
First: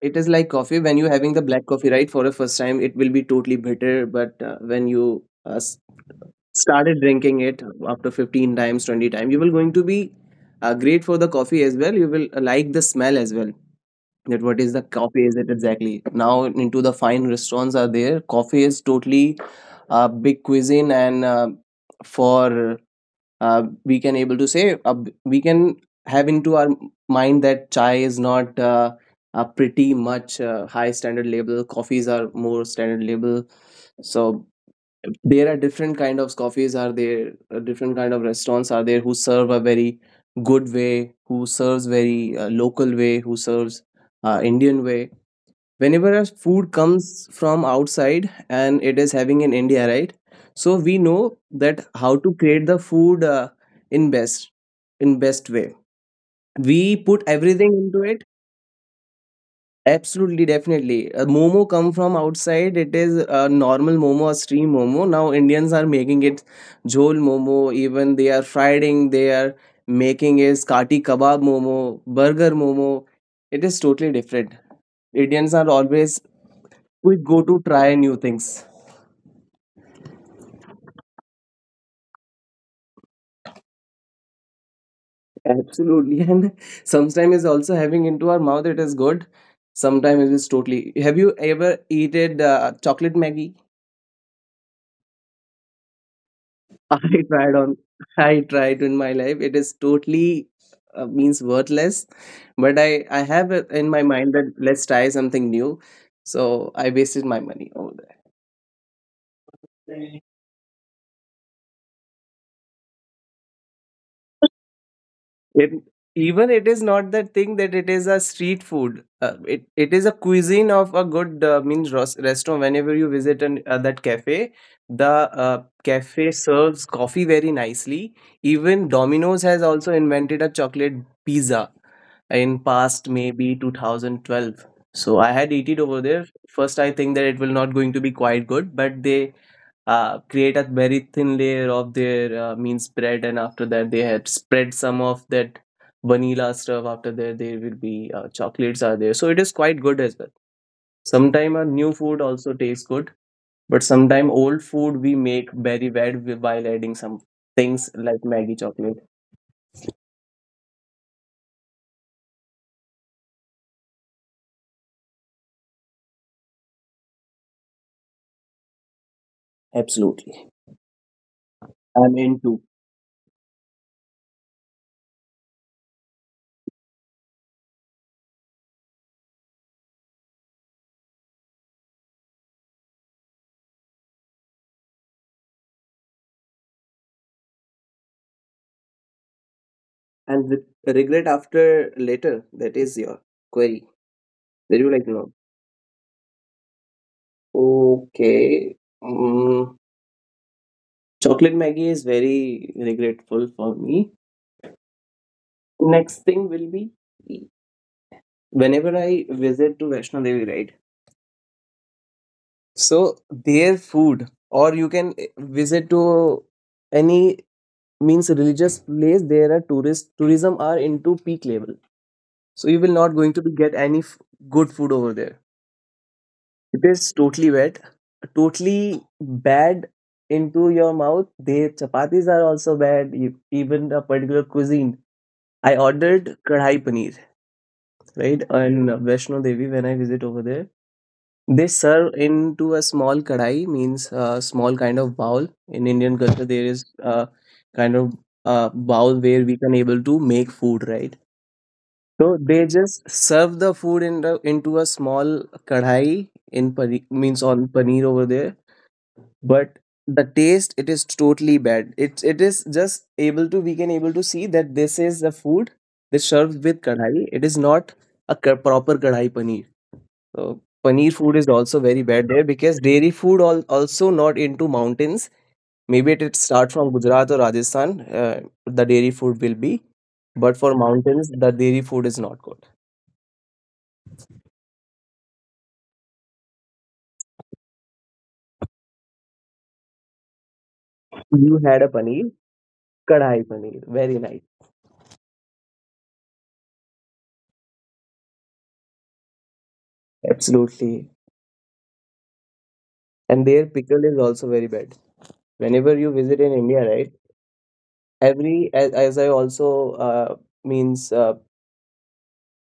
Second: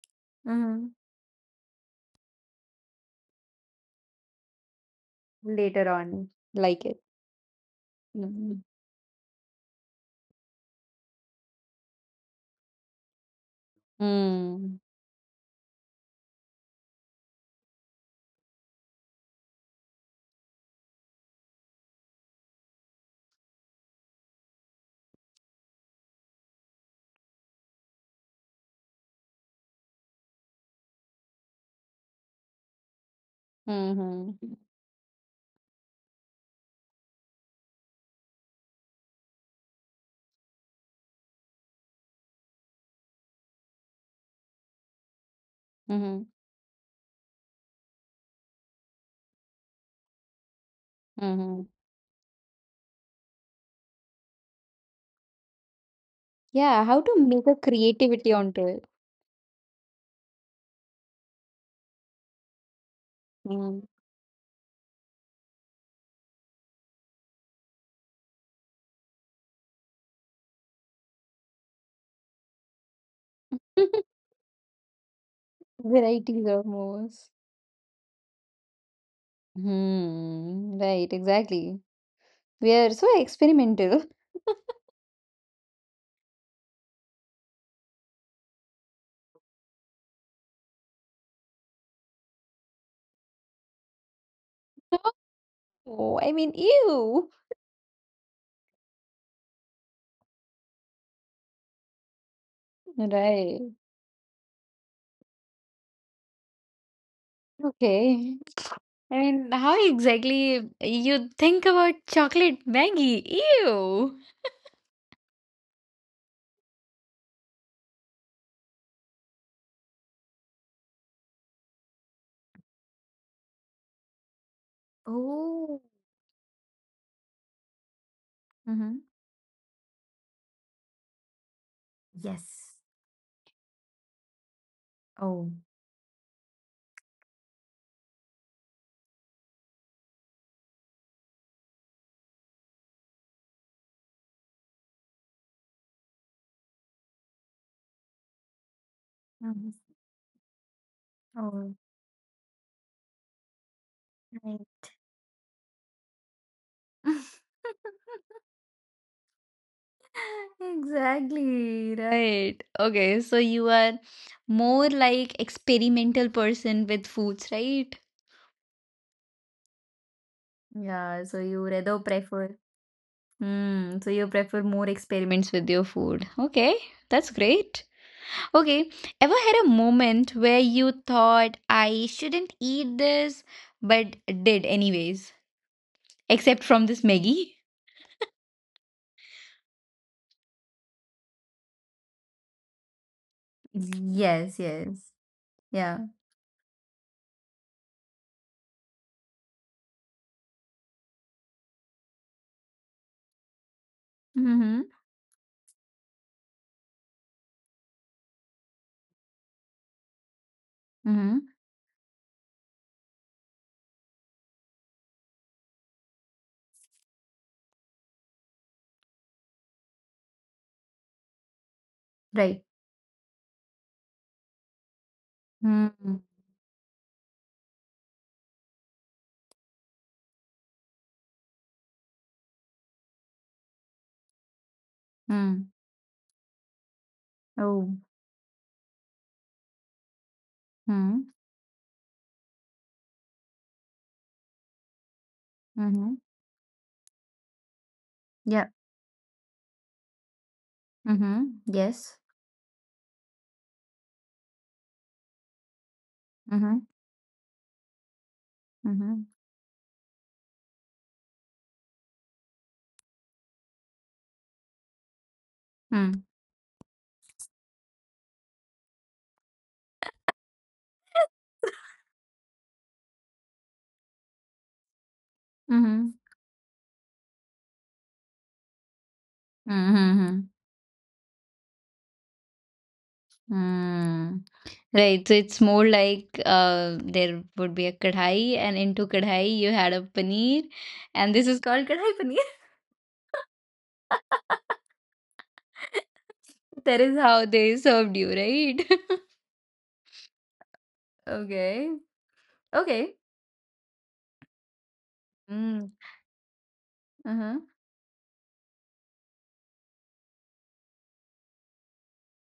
Speaker 2: It is like coffee
Speaker 1: Mm-hmm.
Speaker 2: when you having the black coffee, right? For a first time it will be totally bitter, but when you uh, s-
Speaker 1: Later on, like it.
Speaker 2: started drinking it up to
Speaker 1: Mm-hmm.
Speaker 2: 15 times 20 times, you will going to be great for the coffee as well. You will like the smell as well, that what is
Speaker 1: Mm.
Speaker 2: the coffee is it exactly. Now into the fine restaurants are there, coffee is totally big cuisine, and for we can able to say we can have into our mind that chai is not a pretty much high standard label. Coffees are more standard label.
Speaker 1: Mhm.
Speaker 2: So there are different kind of coffees are there, different kind of restaurants are there who serve a very good way, who serves very local way, who serves indian way.
Speaker 1: Mhm.
Speaker 2: Whenever a food comes from outside and it is having in india, right? So we
Speaker 1: Mhm.
Speaker 2: know that how to create the food in best in best way.
Speaker 1: Yeah, how to
Speaker 2: We
Speaker 1: make
Speaker 2: put
Speaker 1: a
Speaker 2: everything
Speaker 1: creativity
Speaker 2: into it.
Speaker 1: onto it.
Speaker 2: Absolutely, definitely. Momo come from outside. It is
Speaker 1: Mm.
Speaker 2: normal momo or stream momo. Now Indians are making it jhol momo. Even they are frying. They are making is kati kebab momo, burger momo. It is totally different. Indians are
Speaker 1: Varieties
Speaker 2: always
Speaker 1: of moves.
Speaker 2: we go to try new things.
Speaker 1: Hmm. Right, exactly. We are so experimental.
Speaker 2: Absolutely, and sometimes is also having into our mouth. It is good. Sometimes it is totally. Have you ever eaten chocolate Maggie?
Speaker 1: No, I mean,
Speaker 2: I
Speaker 1: ew.
Speaker 2: tried on I tried in my life. It is totally means worthless, but I
Speaker 1: Right.
Speaker 2: have it in my mind that let's try something new. So I wasted my money over
Speaker 1: Okay. I mean, how
Speaker 2: there.
Speaker 1: exactly you think about chocolate Maggie? Ew.
Speaker 2: It, even it is not that thing that it is a street food. It is a cuisine of a good restaurant. Whenever you visit an, that cafe, the
Speaker 1: Oh.
Speaker 2: cafe serves coffee very nicely.
Speaker 1: Mm-hmm.
Speaker 2: Even Domino's has also invented a chocolate pizza
Speaker 1: Yes.
Speaker 2: in past maybe 2012. So I
Speaker 1: Oh.
Speaker 2: had eaten over there. First, I think that it will not going to be quite good, but they create a very thin layer of their mean spread, and after that they had spread some of that vanilla stuff. After that, there will be chocolates are there, so it is
Speaker 1: Mhm.
Speaker 2: quite good as well. Sometime a
Speaker 1: Oh.
Speaker 2: new food also tastes good, but sometime old
Speaker 1: Right.
Speaker 2: food we make very bad while adding some things like Maggie chocolate.
Speaker 1: Exactly, right. Okay, so you are more like experimental person with foods, right?
Speaker 2: Absolutely.
Speaker 1: Yeah, so you rather
Speaker 2: I'm into.
Speaker 1: prefer so you prefer more experiments with your food. Okay, that's great. Okay, ever had a moment where you thought I shouldn't eat this, but did anyways, except from this Maggie?
Speaker 2: And with regret after later, that is your query.
Speaker 1: Yes,
Speaker 2: That you would like
Speaker 1: yes.
Speaker 2: to
Speaker 1: Yeah.
Speaker 2: know. Okay. Mm. Chocolate Maggie is very regretful for me.
Speaker 1: Mm-hmm.
Speaker 2: Next thing will be whenever I visit to Vaishno Devi, right?
Speaker 1: Mm-hmm.
Speaker 2: So their food, or you can visit to any means religious place. There are tourist tourism are into peak level, so
Speaker 1: Right.
Speaker 2: you will not going to be get any good food over there.
Speaker 1: Mm-hmm.
Speaker 2: It is totally wet, totally bad into your mouth. Their chapatis are also bad. Even a particular cuisine. I ordered kadhai paneer,
Speaker 1: Oh.
Speaker 2: right? And Vaishno Devi, when I visit over there,
Speaker 1: Mhm,
Speaker 2: they serve into a small kadai, means a small kind of bowl. In Indian
Speaker 1: mhm,
Speaker 2: culture, there is a kind of
Speaker 1: yep,
Speaker 2: bowl where we can able to make food, right?
Speaker 1: mhm, yes,
Speaker 2: So they just serve the food in the, into a small kadhai in
Speaker 1: mhm,
Speaker 2: pani, means on paneer over there,
Speaker 1: mhm,
Speaker 2: but the taste, it is totally bad. It is just able to we can able to see that this is the food that's
Speaker 1: mm,
Speaker 2: served with kadhai. It is not a proper kadhai paneer. So paneer food is also very bad there, because dairy food all, also not into mountains. Maybe
Speaker 1: mhm,
Speaker 2: it start from gujarat or rajasthan. The dairy food will be,
Speaker 1: mhm, mhm,
Speaker 2: but for mountains the dairy food is not
Speaker 1: mm. Right, so it's more like there would be a kadhai, and into kadhai you had a paneer, and
Speaker 2: good.
Speaker 1: this is
Speaker 2: You
Speaker 1: called
Speaker 2: had a
Speaker 1: kadhai
Speaker 2: paneer
Speaker 1: paneer.
Speaker 2: kadhai paneer, very nice.
Speaker 1: That is how they served you, right?
Speaker 2: Absolutely,
Speaker 1: Okay, okay,
Speaker 2: and their pickle is also very bad. Whenever
Speaker 1: mm,
Speaker 2: you visit in india, right?
Speaker 1: uh-huh,
Speaker 2: Every as I also uh, means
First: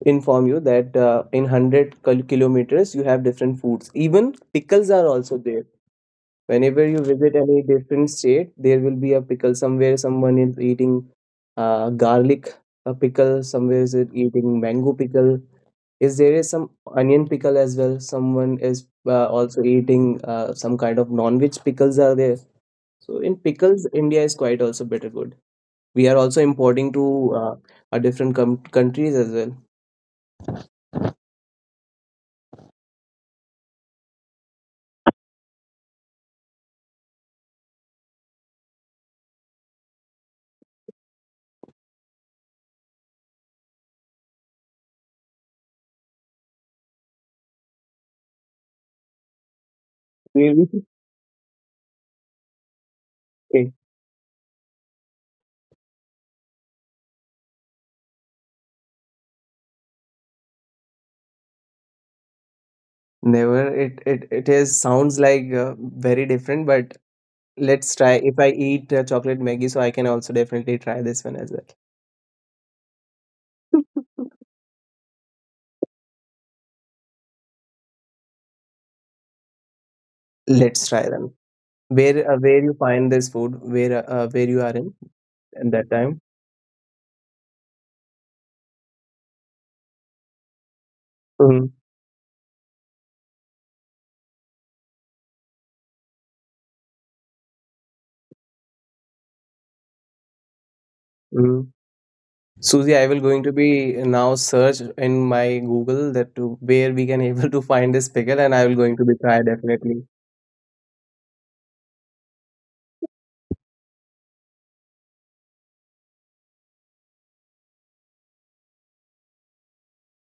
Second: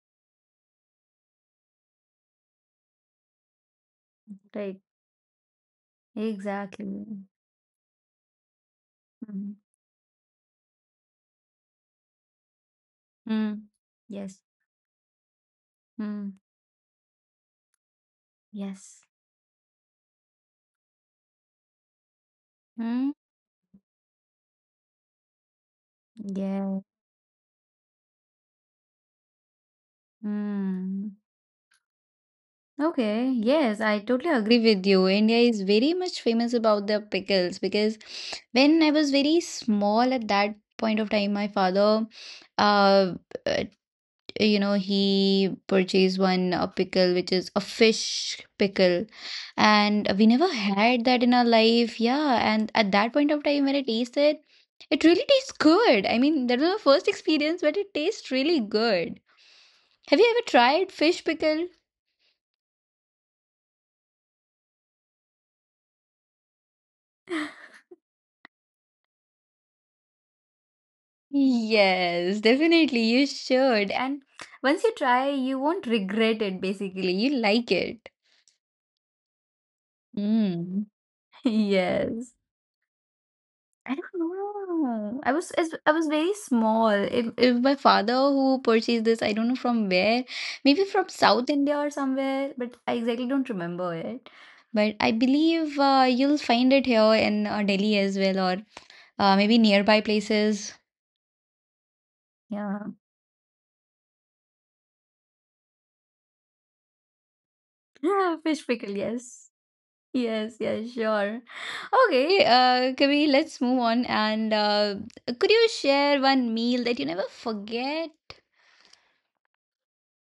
Speaker 2: inform you that in 100 kilometers you have different foods. Even
Speaker 1: right,
Speaker 2: pickles are also there. Whenever you
Speaker 1: exactly,
Speaker 2: visit any different state, there will be a
Speaker 1: mm,
Speaker 2: pickle somewhere. Someone is eating garlic a pickle.
Speaker 1: mm,
Speaker 2: Somewhere is it
Speaker 1: yes,
Speaker 2: eating mango pickle. Is there
Speaker 1: mm,
Speaker 2: is some onion pickle as well. Someone is
Speaker 1: yes,
Speaker 2: also eating some kind of non-veg pickles are there.
Speaker 1: mm.
Speaker 2: So in pickles india is quite also better good. We are also
Speaker 1: Yeah.
Speaker 2: importing to different countries as well.
Speaker 1: Hmm. Okay. Yes, I totally agree with you. India is very much famous about their pickles because when I was very small at that point of time, my father, uh, uh, he purchased one pickle which is a fish pickle, and we never
Speaker 2: Really?
Speaker 1: had that in our life. Yeah, and at that point of time
Speaker 2: Okay.
Speaker 1: when I tasted, it really tastes good. I mean, that was my first experience, but it tastes really good. Have you ever tried fish pickle?
Speaker 2: Never. It is sounds like very different, but let's try. If I eat chocolate Maggie, so I can also definitely try this one as well.
Speaker 1: Yes, definitely you should. And once you try, you won't regret it basically. You like it.
Speaker 2: Let's
Speaker 1: Mm.
Speaker 2: try them.
Speaker 1: Yes.
Speaker 2: Where you find this food?
Speaker 1: I don't
Speaker 2: Where you are in
Speaker 1: know. I was
Speaker 2: at that
Speaker 1: I
Speaker 2: time?
Speaker 1: was very small. It was my father who purchased this. I don't know from where. Maybe from South
Speaker 2: Hmm.
Speaker 1: India or somewhere, but I exactly don't remember it. But I believe you'll find it here in Delhi as well, or maybe nearby places.
Speaker 2: Hmm. Susie,
Speaker 1: Yeah.
Speaker 2: I will going to be now search in my Google that to where we can able to find this pickle, and
Speaker 1: Yeah,
Speaker 2: I will
Speaker 1: fish
Speaker 2: going to be
Speaker 1: pickle,
Speaker 2: try
Speaker 1: yes.
Speaker 2: definitely
Speaker 1: Yes, yes, sure. Okay, Kabir, let's move on. And could you share one meal that you never forget?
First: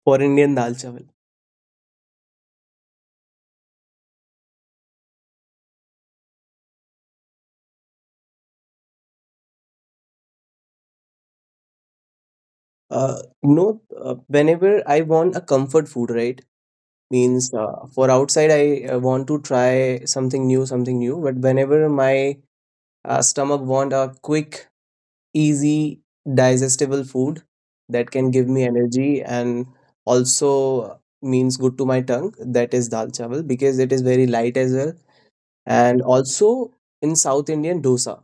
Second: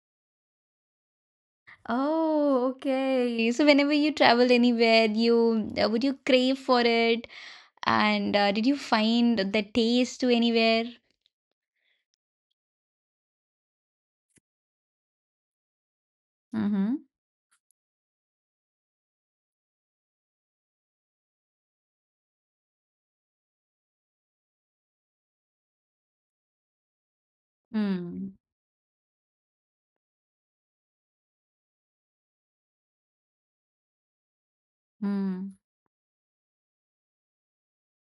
Speaker 2: for Indian dal chawal.
Speaker 1: Oh, okay. So whenever you travel anywhere, you would you crave for it? And did you find the taste to anywhere?
Speaker 2: No, whenever I want a comfort food, right?
Speaker 1: Mm-hmm.
Speaker 2: Means for outside, I want to try something new. But whenever my stomach want a quick, easy, digestible food that can give
Speaker 1: Mm.
Speaker 2: me energy and also means good to my tongue, that is dal chawal because it is very light as well.
Speaker 1: Mm.
Speaker 2: And also in South Indian dosa,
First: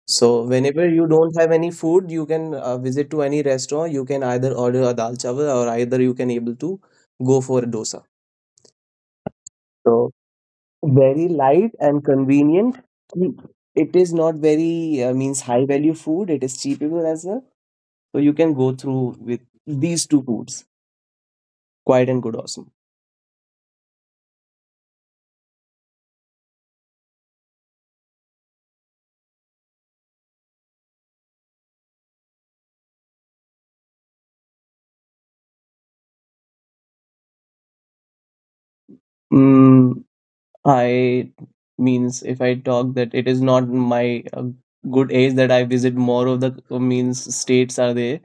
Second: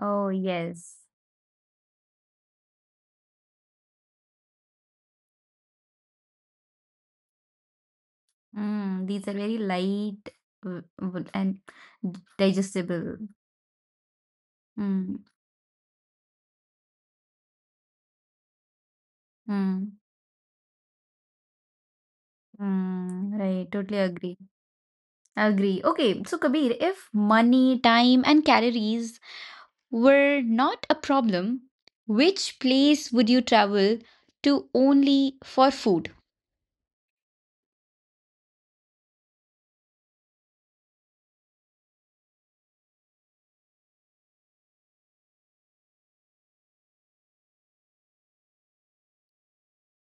Speaker 1: Oh,
Speaker 2: so whenever
Speaker 1: yes.
Speaker 2: you don't have any food, you can visit to any restaurant. You can either order a dal chawal or either you can able to go for a dosa.
Speaker 1: Mm. These are very
Speaker 2: So
Speaker 1: light
Speaker 2: very
Speaker 1: and
Speaker 2: light and convenient.
Speaker 1: digestible.
Speaker 2: Mm. It is not
Speaker 1: Mm.
Speaker 2: very means high value food. It is cheapable as well. So you can go through with
Speaker 1: Mm.
Speaker 2: these two foods, quite and good
Speaker 1: Mm,
Speaker 2: awesome.
Speaker 1: right, totally agree. Agree. Okay, so Kabir, if money, time, and calories were not a problem, which place would you travel to only for food?
Speaker 2: Mm. I means if I talk that it is not my uh, good age that I visit more of the means states are there,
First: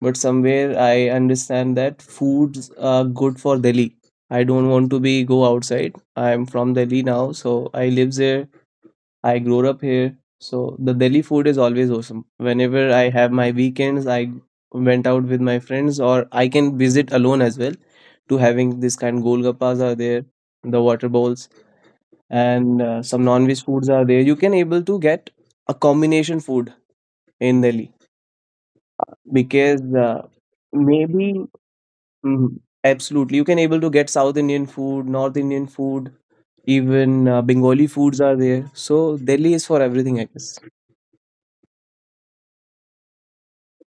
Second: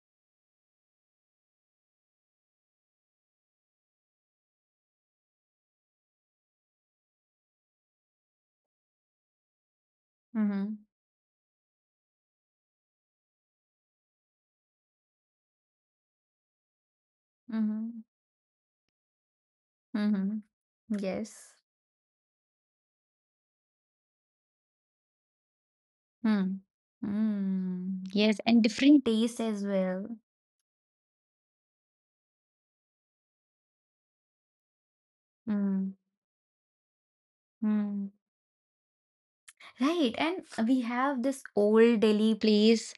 Speaker 2: but somewhere I understand that foods are good for Delhi. I don't want to be go outside. I'm from Delhi now, so I live here. I grew up here, so the
Speaker 1: Mm-hmm.
Speaker 2: Delhi food is always awesome. Whenever I have my weekends, I went out with my friends, or I can visit alone as well. To
Speaker 1: Mm-hmm.
Speaker 2: having this kind golgappas are there, the water
Speaker 1: Mm-hmm.
Speaker 2: bowls,
Speaker 1: Yes.
Speaker 2: and some non-veg foods are there. You can able to get a combination food
Speaker 1: Mm.
Speaker 2: in Delhi,
Speaker 1: Mm. Yes, and
Speaker 2: because
Speaker 1: different taste as well.
Speaker 2: maybe Mhm. Absolutely. You can able to get South Indian food, North Indian food,
Speaker 1: Mm.
Speaker 2: even Bengali foods are there. So
Speaker 1: Mm.
Speaker 2: Delhi is for everything, I guess.
Speaker 1: Right, and we have this old Delhi place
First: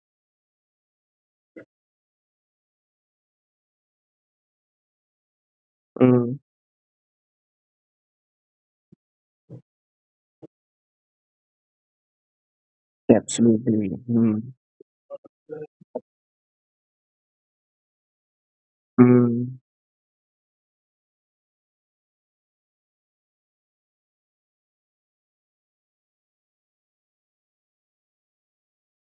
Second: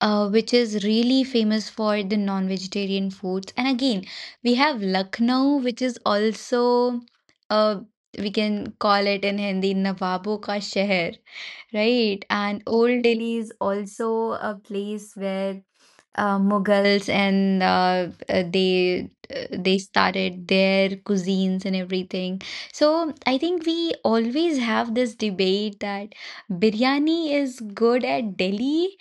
Speaker 1: which is really famous for the non vegetarian foods. And again, we have Lucknow, which is
Speaker 2: Mm,
Speaker 1: also, uh, we can call it in Hindi, Nawabon ka Sheher, right? And Old Delhi is
Speaker 2: absolutely.
Speaker 1: also
Speaker 2: Mm.
Speaker 1: a place where Mughals and
Speaker 2: Mm.
Speaker 1: they started their cuisines and everything. So I think we always have this debate that biryani is good at Delhi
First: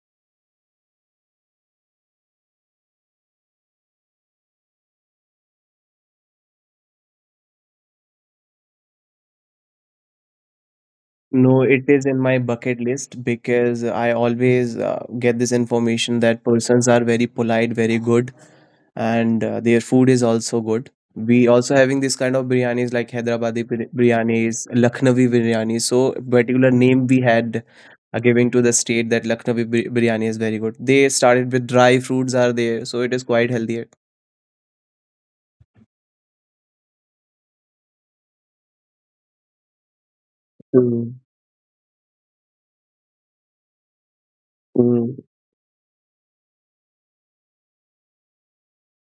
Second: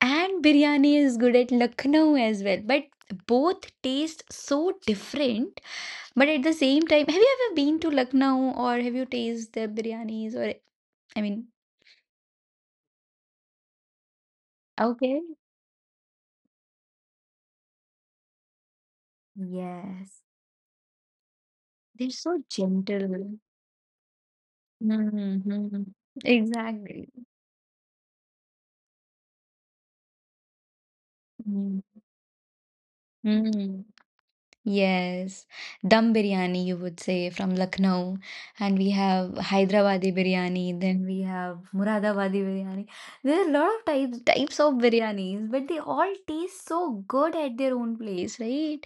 Speaker 1: and biryani is good at Lucknow as well, but both taste so different. But at the same time, have you ever been to Lucknow or have you tasted their biryanis or I mean,
Speaker 2: No, it is in my bucket list because I always
Speaker 1: okay,
Speaker 2: get this information that persons are very polite, very good, and their food
Speaker 1: yes,
Speaker 2: is also good. We also
Speaker 1: they're
Speaker 2: having this
Speaker 1: so
Speaker 2: kind of biryanis like
Speaker 1: gentle.
Speaker 2: Hyderabadi biryanis, Lucknowi
Speaker 1: Mhm.
Speaker 2: biryani. So particular
Speaker 1: Exactly.
Speaker 2: name we had giving to the state that Lucknowi biryani is very good. They started
Speaker 1: Mm.
Speaker 2: with dry fruits are there, so it is quite
Speaker 1: Mm.
Speaker 2: healthier.
Speaker 1: Yes. Dum biryani, you would say, from Lucknow. And we have Hyderabadi biryani, then
Speaker 2: Mm.
Speaker 1: we have Muradabadi biryani. There are a lot of types of
Speaker 2: Mm.
Speaker 1: biryanis, but they all taste so good at their own place, right?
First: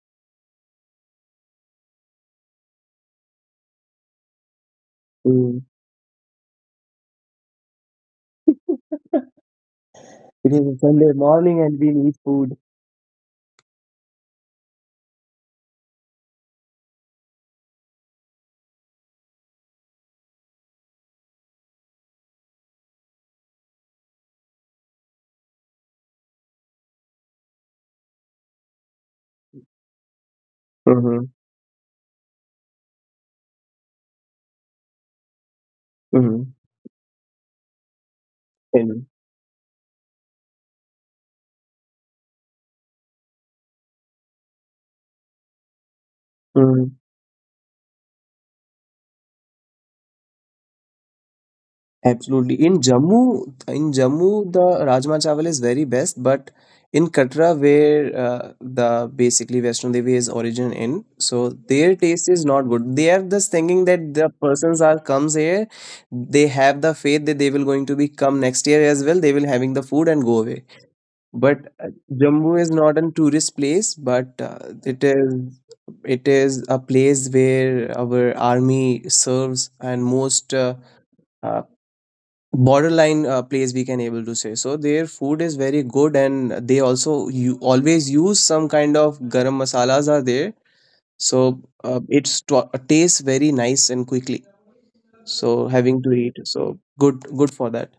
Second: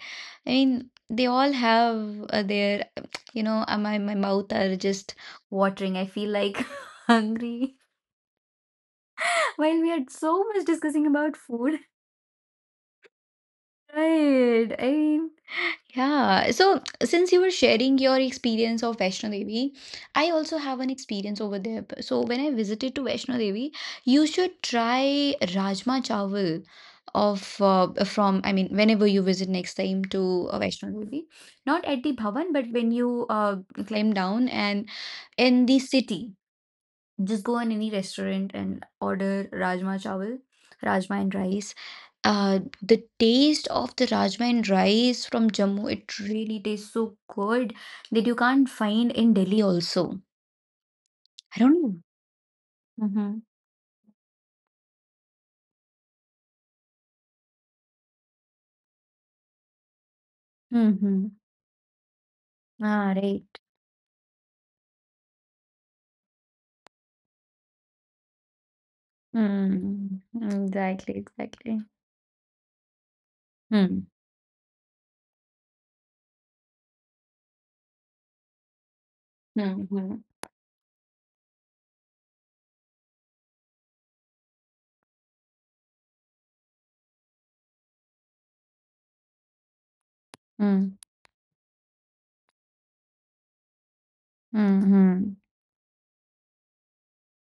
Speaker 1: I mean, they all have my mouth are just
Speaker 2: Mm.
Speaker 1: watering. I feel like hungry. While we had
Speaker 2: It is
Speaker 1: so
Speaker 2: a
Speaker 1: much
Speaker 2: Sunday
Speaker 1: discussing
Speaker 2: morning
Speaker 1: about
Speaker 2: and we
Speaker 1: food,
Speaker 2: need food.
Speaker 1: Right. I Yeah. So since you were sharing your experience of Vaishno Devi, I also have an experience over there. So when I visited to Vaishno Devi, you should try Rajma Chawal of from I mean whenever you visit next time to
Speaker 2: Mm-hmm.
Speaker 1: Vaishno Devi, not at the Bhavan, but when you climb down and in the
Speaker 2: Mm-hmm.
Speaker 1: city. Just go in any restaurant and order rajma chawal, rajma and rice. The taste of the rajma and rice from Jammu, it
Speaker 2: Mm,
Speaker 1: really tastes so good that you can't find in Delhi also. I don't know.
Speaker 2: absolutely. In
Speaker 1: Mm-hmm.
Speaker 2: Jammu, the Rajma Chawal is very best, but in Katra, where the basically Vaishno Devi is origin in, so
Speaker 1: Mm-hmm.
Speaker 2: their taste is not good. They are just
Speaker 1: Ah,
Speaker 2: thinking
Speaker 1: right.
Speaker 2: that the persons are comes here, they have the faith that they will going to be come next year as well. They will having the food and go away.
Speaker 1: Mm, exactly,
Speaker 2: But
Speaker 1: exactly.
Speaker 2: Jammu is not a tourist place, but
Speaker 1: Mm.
Speaker 2: it is it is a place where our army serves and most.
Speaker 1: Mm-hmm.
Speaker 2: Uh, borderline place we can able to say, so their food is very good and they also you always use some kind of garam masalas are there, so
Speaker 1: Mm.
Speaker 2: tastes very nice and quickly, so
Speaker 1: Mm-hmm.
Speaker 2: having to eat so good, good for that.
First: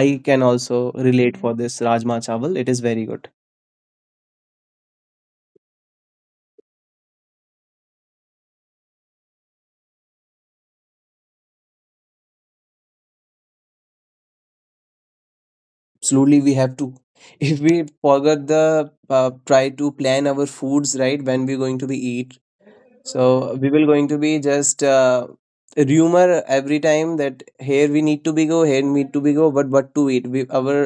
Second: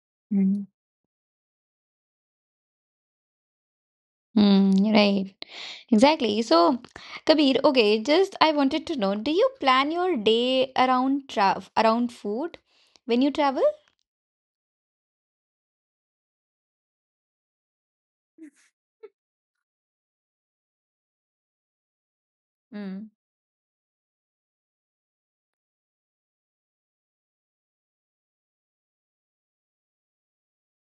Speaker 2: I can
Speaker 1: Hmm.
Speaker 2: also relate for this rajma chawal, it is very good.
Speaker 1: Mm, right. Exactly. So, Kabir, okay, just I wanted to know, do you plan your day around trav around food when you travel?
Speaker 2: Absolutely, we have to. If we forget the try to plan our foods right, when we're going to be eat.
Speaker 1: Mm.
Speaker 2: So we will going to be just rumor every time that here we need to be go, here need to be go, but what to eat? We, our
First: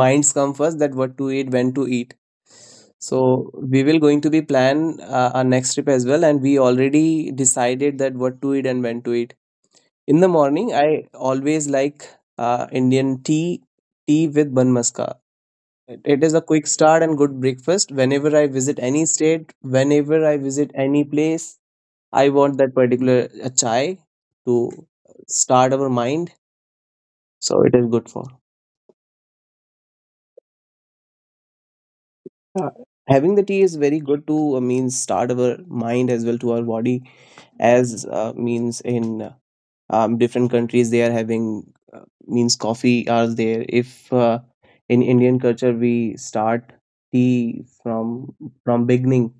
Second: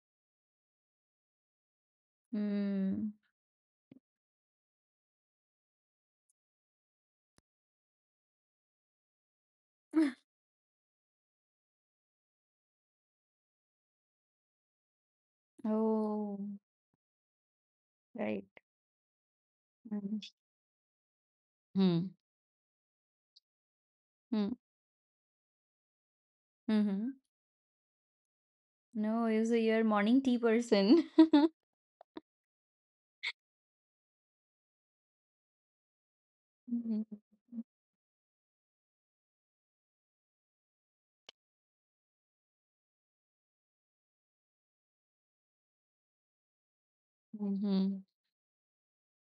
Speaker 2: minds come first, that what to eat, when to eat.
Speaker 1: Mm.
Speaker 2: So we will going to be plan our next trip as well, and we already decided that what to eat and when to eat. In the morning, I always like Indian tea, tea with bun maska. It is a
Speaker 1: Oh,
Speaker 2: quick start and good breakfast. Whenever I
Speaker 1: Right.
Speaker 2: visit any state, whenever
Speaker 1: Mm.
Speaker 2: I visit any place,
Speaker 1: Hmm.
Speaker 2: I want that particular chai to
Speaker 1: Hmm.
Speaker 2: start our mind.
Speaker 1: Mm-hmm.
Speaker 2: So it is good for
Speaker 1: No, you're a morning tea person.
Speaker 2: uh, having the tea is very good to means start our mind as well to our body
Speaker 1: Mm-hmm.
Speaker 2: as means in different countries they are having means coffee are there. If in Indian culture we start tea
Speaker 1: Mm-hmm.
Speaker 2: from beginning.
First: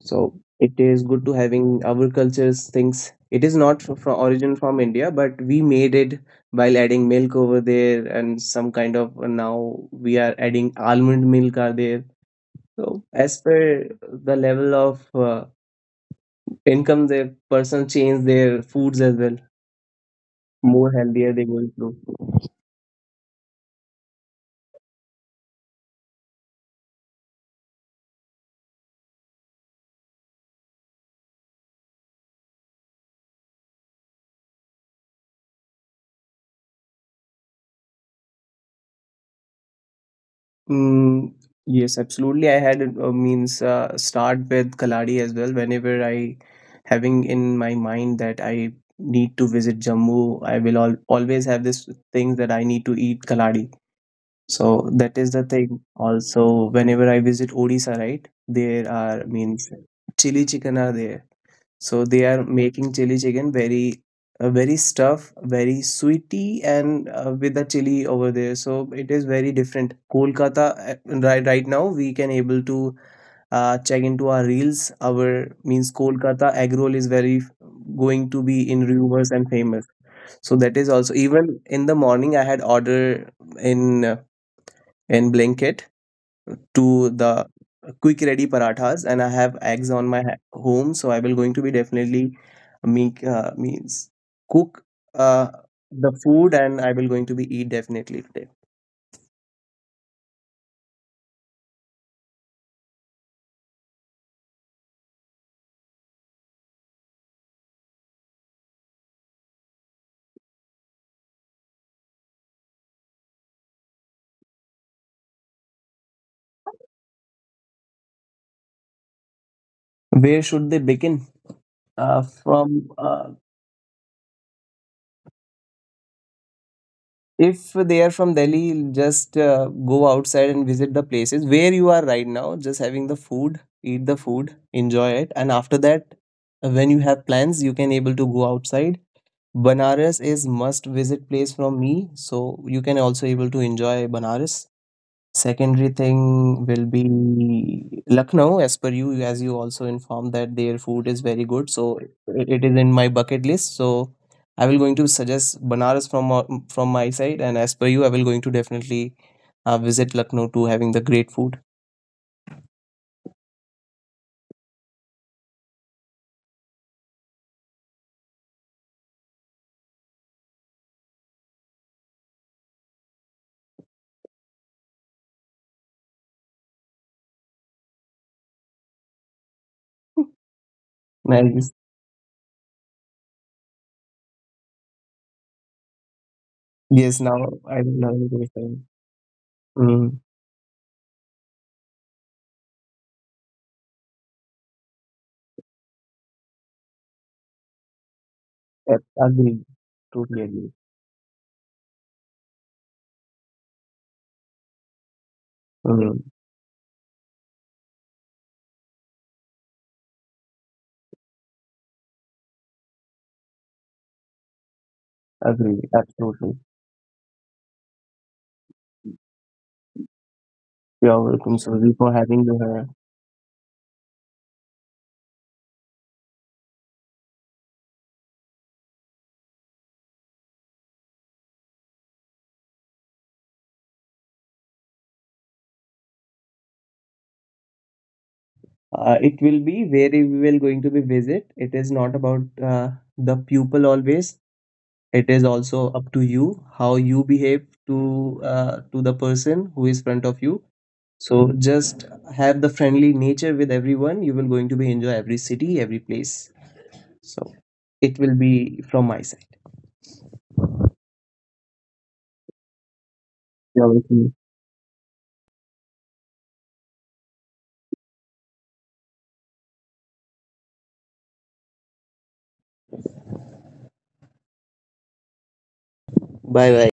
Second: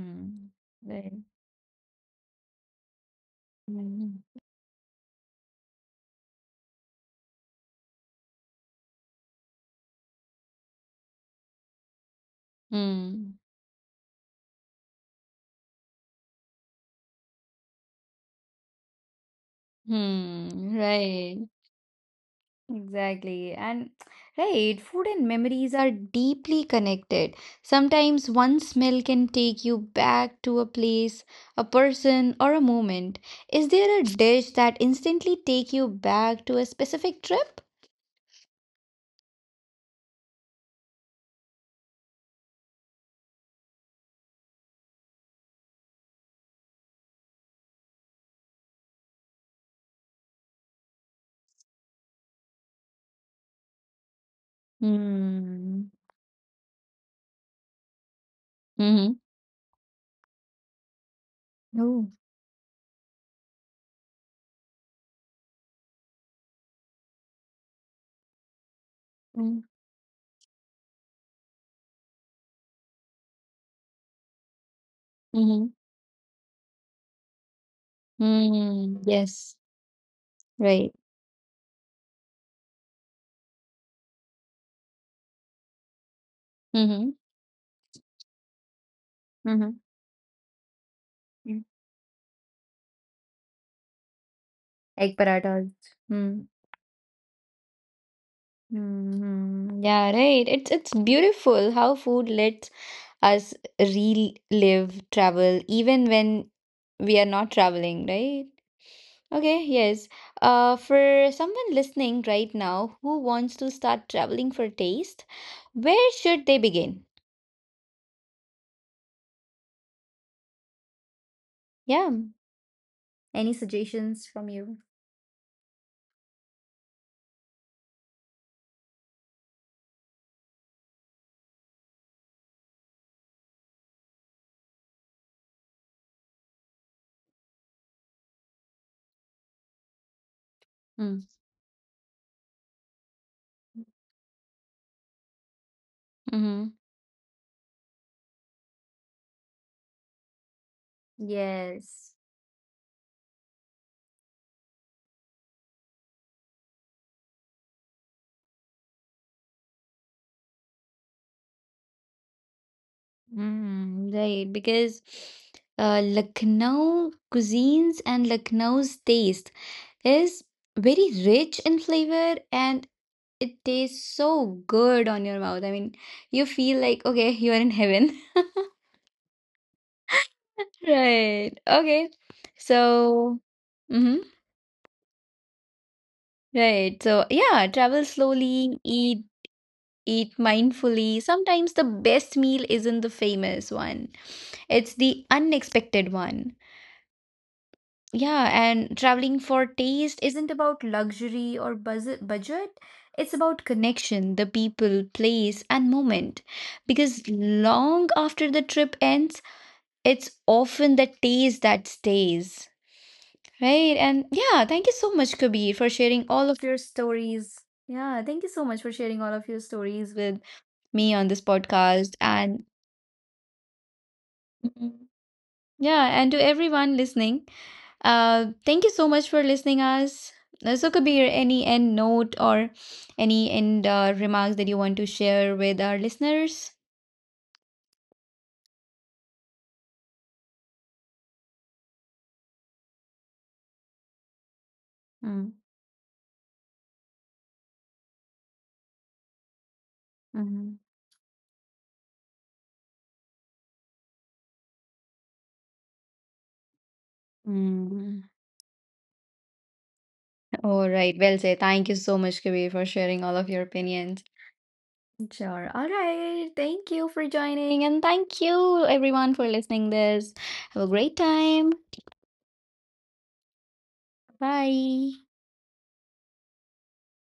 Speaker 2: So it is
Speaker 1: Right.
Speaker 2: good to having our cultures things. It is not from
Speaker 1: Hmm.
Speaker 2: origin from India, but we made it while adding milk over there and some kind of now we are adding almond milk are there. So as per the level of income, the person change their foods as well.
Speaker 1: Hmm.
Speaker 2: More
Speaker 1: Right.
Speaker 2: healthier they going through.
Speaker 1: Exactly. And right, food and memories are deeply connected. Sometimes one smell can take you back to a place, a person, or a moment. Is there a dish that instantly take you back to a specific trip?
Speaker 2: Mm, yes, absolutely. I had means start with Kaladi as well. Whenever I having in my mind that I need to visit Jammu, I will al always have this thing that I need to eat Kaladi. So that is the
Speaker 1: Hmm.
Speaker 2: thing. Also, whenever I visit Odisha, right, there
Speaker 1: Mm-hmm.
Speaker 2: are means chili chicken are there.
Speaker 1: No.
Speaker 2: So they are making chili chicken very, very stuff, very sweety, and with the chili over there. So it is
Speaker 1: Mm-hmm.
Speaker 2: very different. Kolkata, right, right now we can able to check into our reels. Our means Kolkata egg roll is very going to be
Speaker 1: Mm-hmm.
Speaker 2: in rumors
Speaker 1: Yes.
Speaker 2: and famous. So
Speaker 1: Right.
Speaker 2: that is also even in the morning I had order in uh, in Blinkit
Speaker 1: Mm-hmm.
Speaker 2: to the quick ready parathas, and I have
Speaker 1: Mm-hmm.
Speaker 2: eggs on my home, so I will going to be definitely make means cook
Speaker 1: Egg
Speaker 2: uh,
Speaker 1: parathas.
Speaker 2: the food, and I will going to be eat definitely today.
Speaker 1: Hmm. Yeah, right. It's beautiful how food lets us relive travel even when we are not traveling, right? Okay, yes. For someone listening right now who wants to start traveling for taste, where should they begin?
Speaker 2: Where should they begin?
Speaker 1: Yeah.
Speaker 2: From
Speaker 1: Any suggestions from you?
Speaker 2: If they are from Delhi, just go outside and visit the places where you are right now, just having the food, eat the food, enjoy it, and after that, when you have plans you can able to go outside. Banaras is
Speaker 1: Mm.
Speaker 2: must visit place from me, so you can also able to enjoy Banaras. Secondary
Speaker 1: Mm-hmm.
Speaker 2: thing will be Lucknow, as per you, as you also informed that their food is
Speaker 1: Yes.
Speaker 2: very good, so it is in my bucket list. So I will going to suggest Banaras from my side, and as per you, I will going to definitely visit Lucknow to having the great food.
Speaker 1: Mm, right, because Lucknow cuisines and Lucknow's taste is very rich in flavor and it tastes so good on your mouth. I mean, you feel like, okay, you are in heaven. Right. Okay.
Speaker 2: Nice.
Speaker 1: So, mm-hmm. Right. So, yeah,
Speaker 2: Yes,
Speaker 1: travel
Speaker 2: now I will
Speaker 1: slowly,
Speaker 2: now go to the same.
Speaker 1: eat
Speaker 2: Mm,
Speaker 1: mindfully. Sometimes the best meal isn't the famous one. It's the unexpected one. Yeah, and traveling for taste
Speaker 2: agree,
Speaker 1: isn't about
Speaker 2: totally agree.
Speaker 1: luxury or buzz budget. It's about connection, the people, place, and moment.
Speaker 2: Mm.
Speaker 1: Because long after the trip ends, it's often the taste that stays. Right? And yeah, thank you so much, Kabir, for sharing all
Speaker 2: Agree,
Speaker 1: of your
Speaker 2: absolutely.
Speaker 1: stories. Yeah, thank you so much for sharing all of your stories with me on this
Speaker 2: You're
Speaker 1: podcast.
Speaker 2: welcome,
Speaker 1: And
Speaker 2: Suzy, for having me here.
Speaker 1: mm-hmm. Yeah, and to everyone listening, thank you so much for listening us. So Kabir, any end note or any end remarks that you want to share with our listeners?
Speaker 2: It will be where we will going to be visit. It is not about the pupil always.
Speaker 1: Mm,
Speaker 2: It is also up to you how you behave to the person who is front
Speaker 1: mm,
Speaker 2: of you. So just have the friendly nature with everyone. You will going to be enjoy every city, every place. So
Speaker 1: mm.
Speaker 2: it will be from my side.
Speaker 1: All right, well said. Thank you so much, Kabir, for sharing all of your opinions.
Speaker 2: You're welcome.
Speaker 1: Sure. All right. Thank you for joining. And thank you everyone for listening this. Have a great time. Bye.
Speaker 2: Bye bye.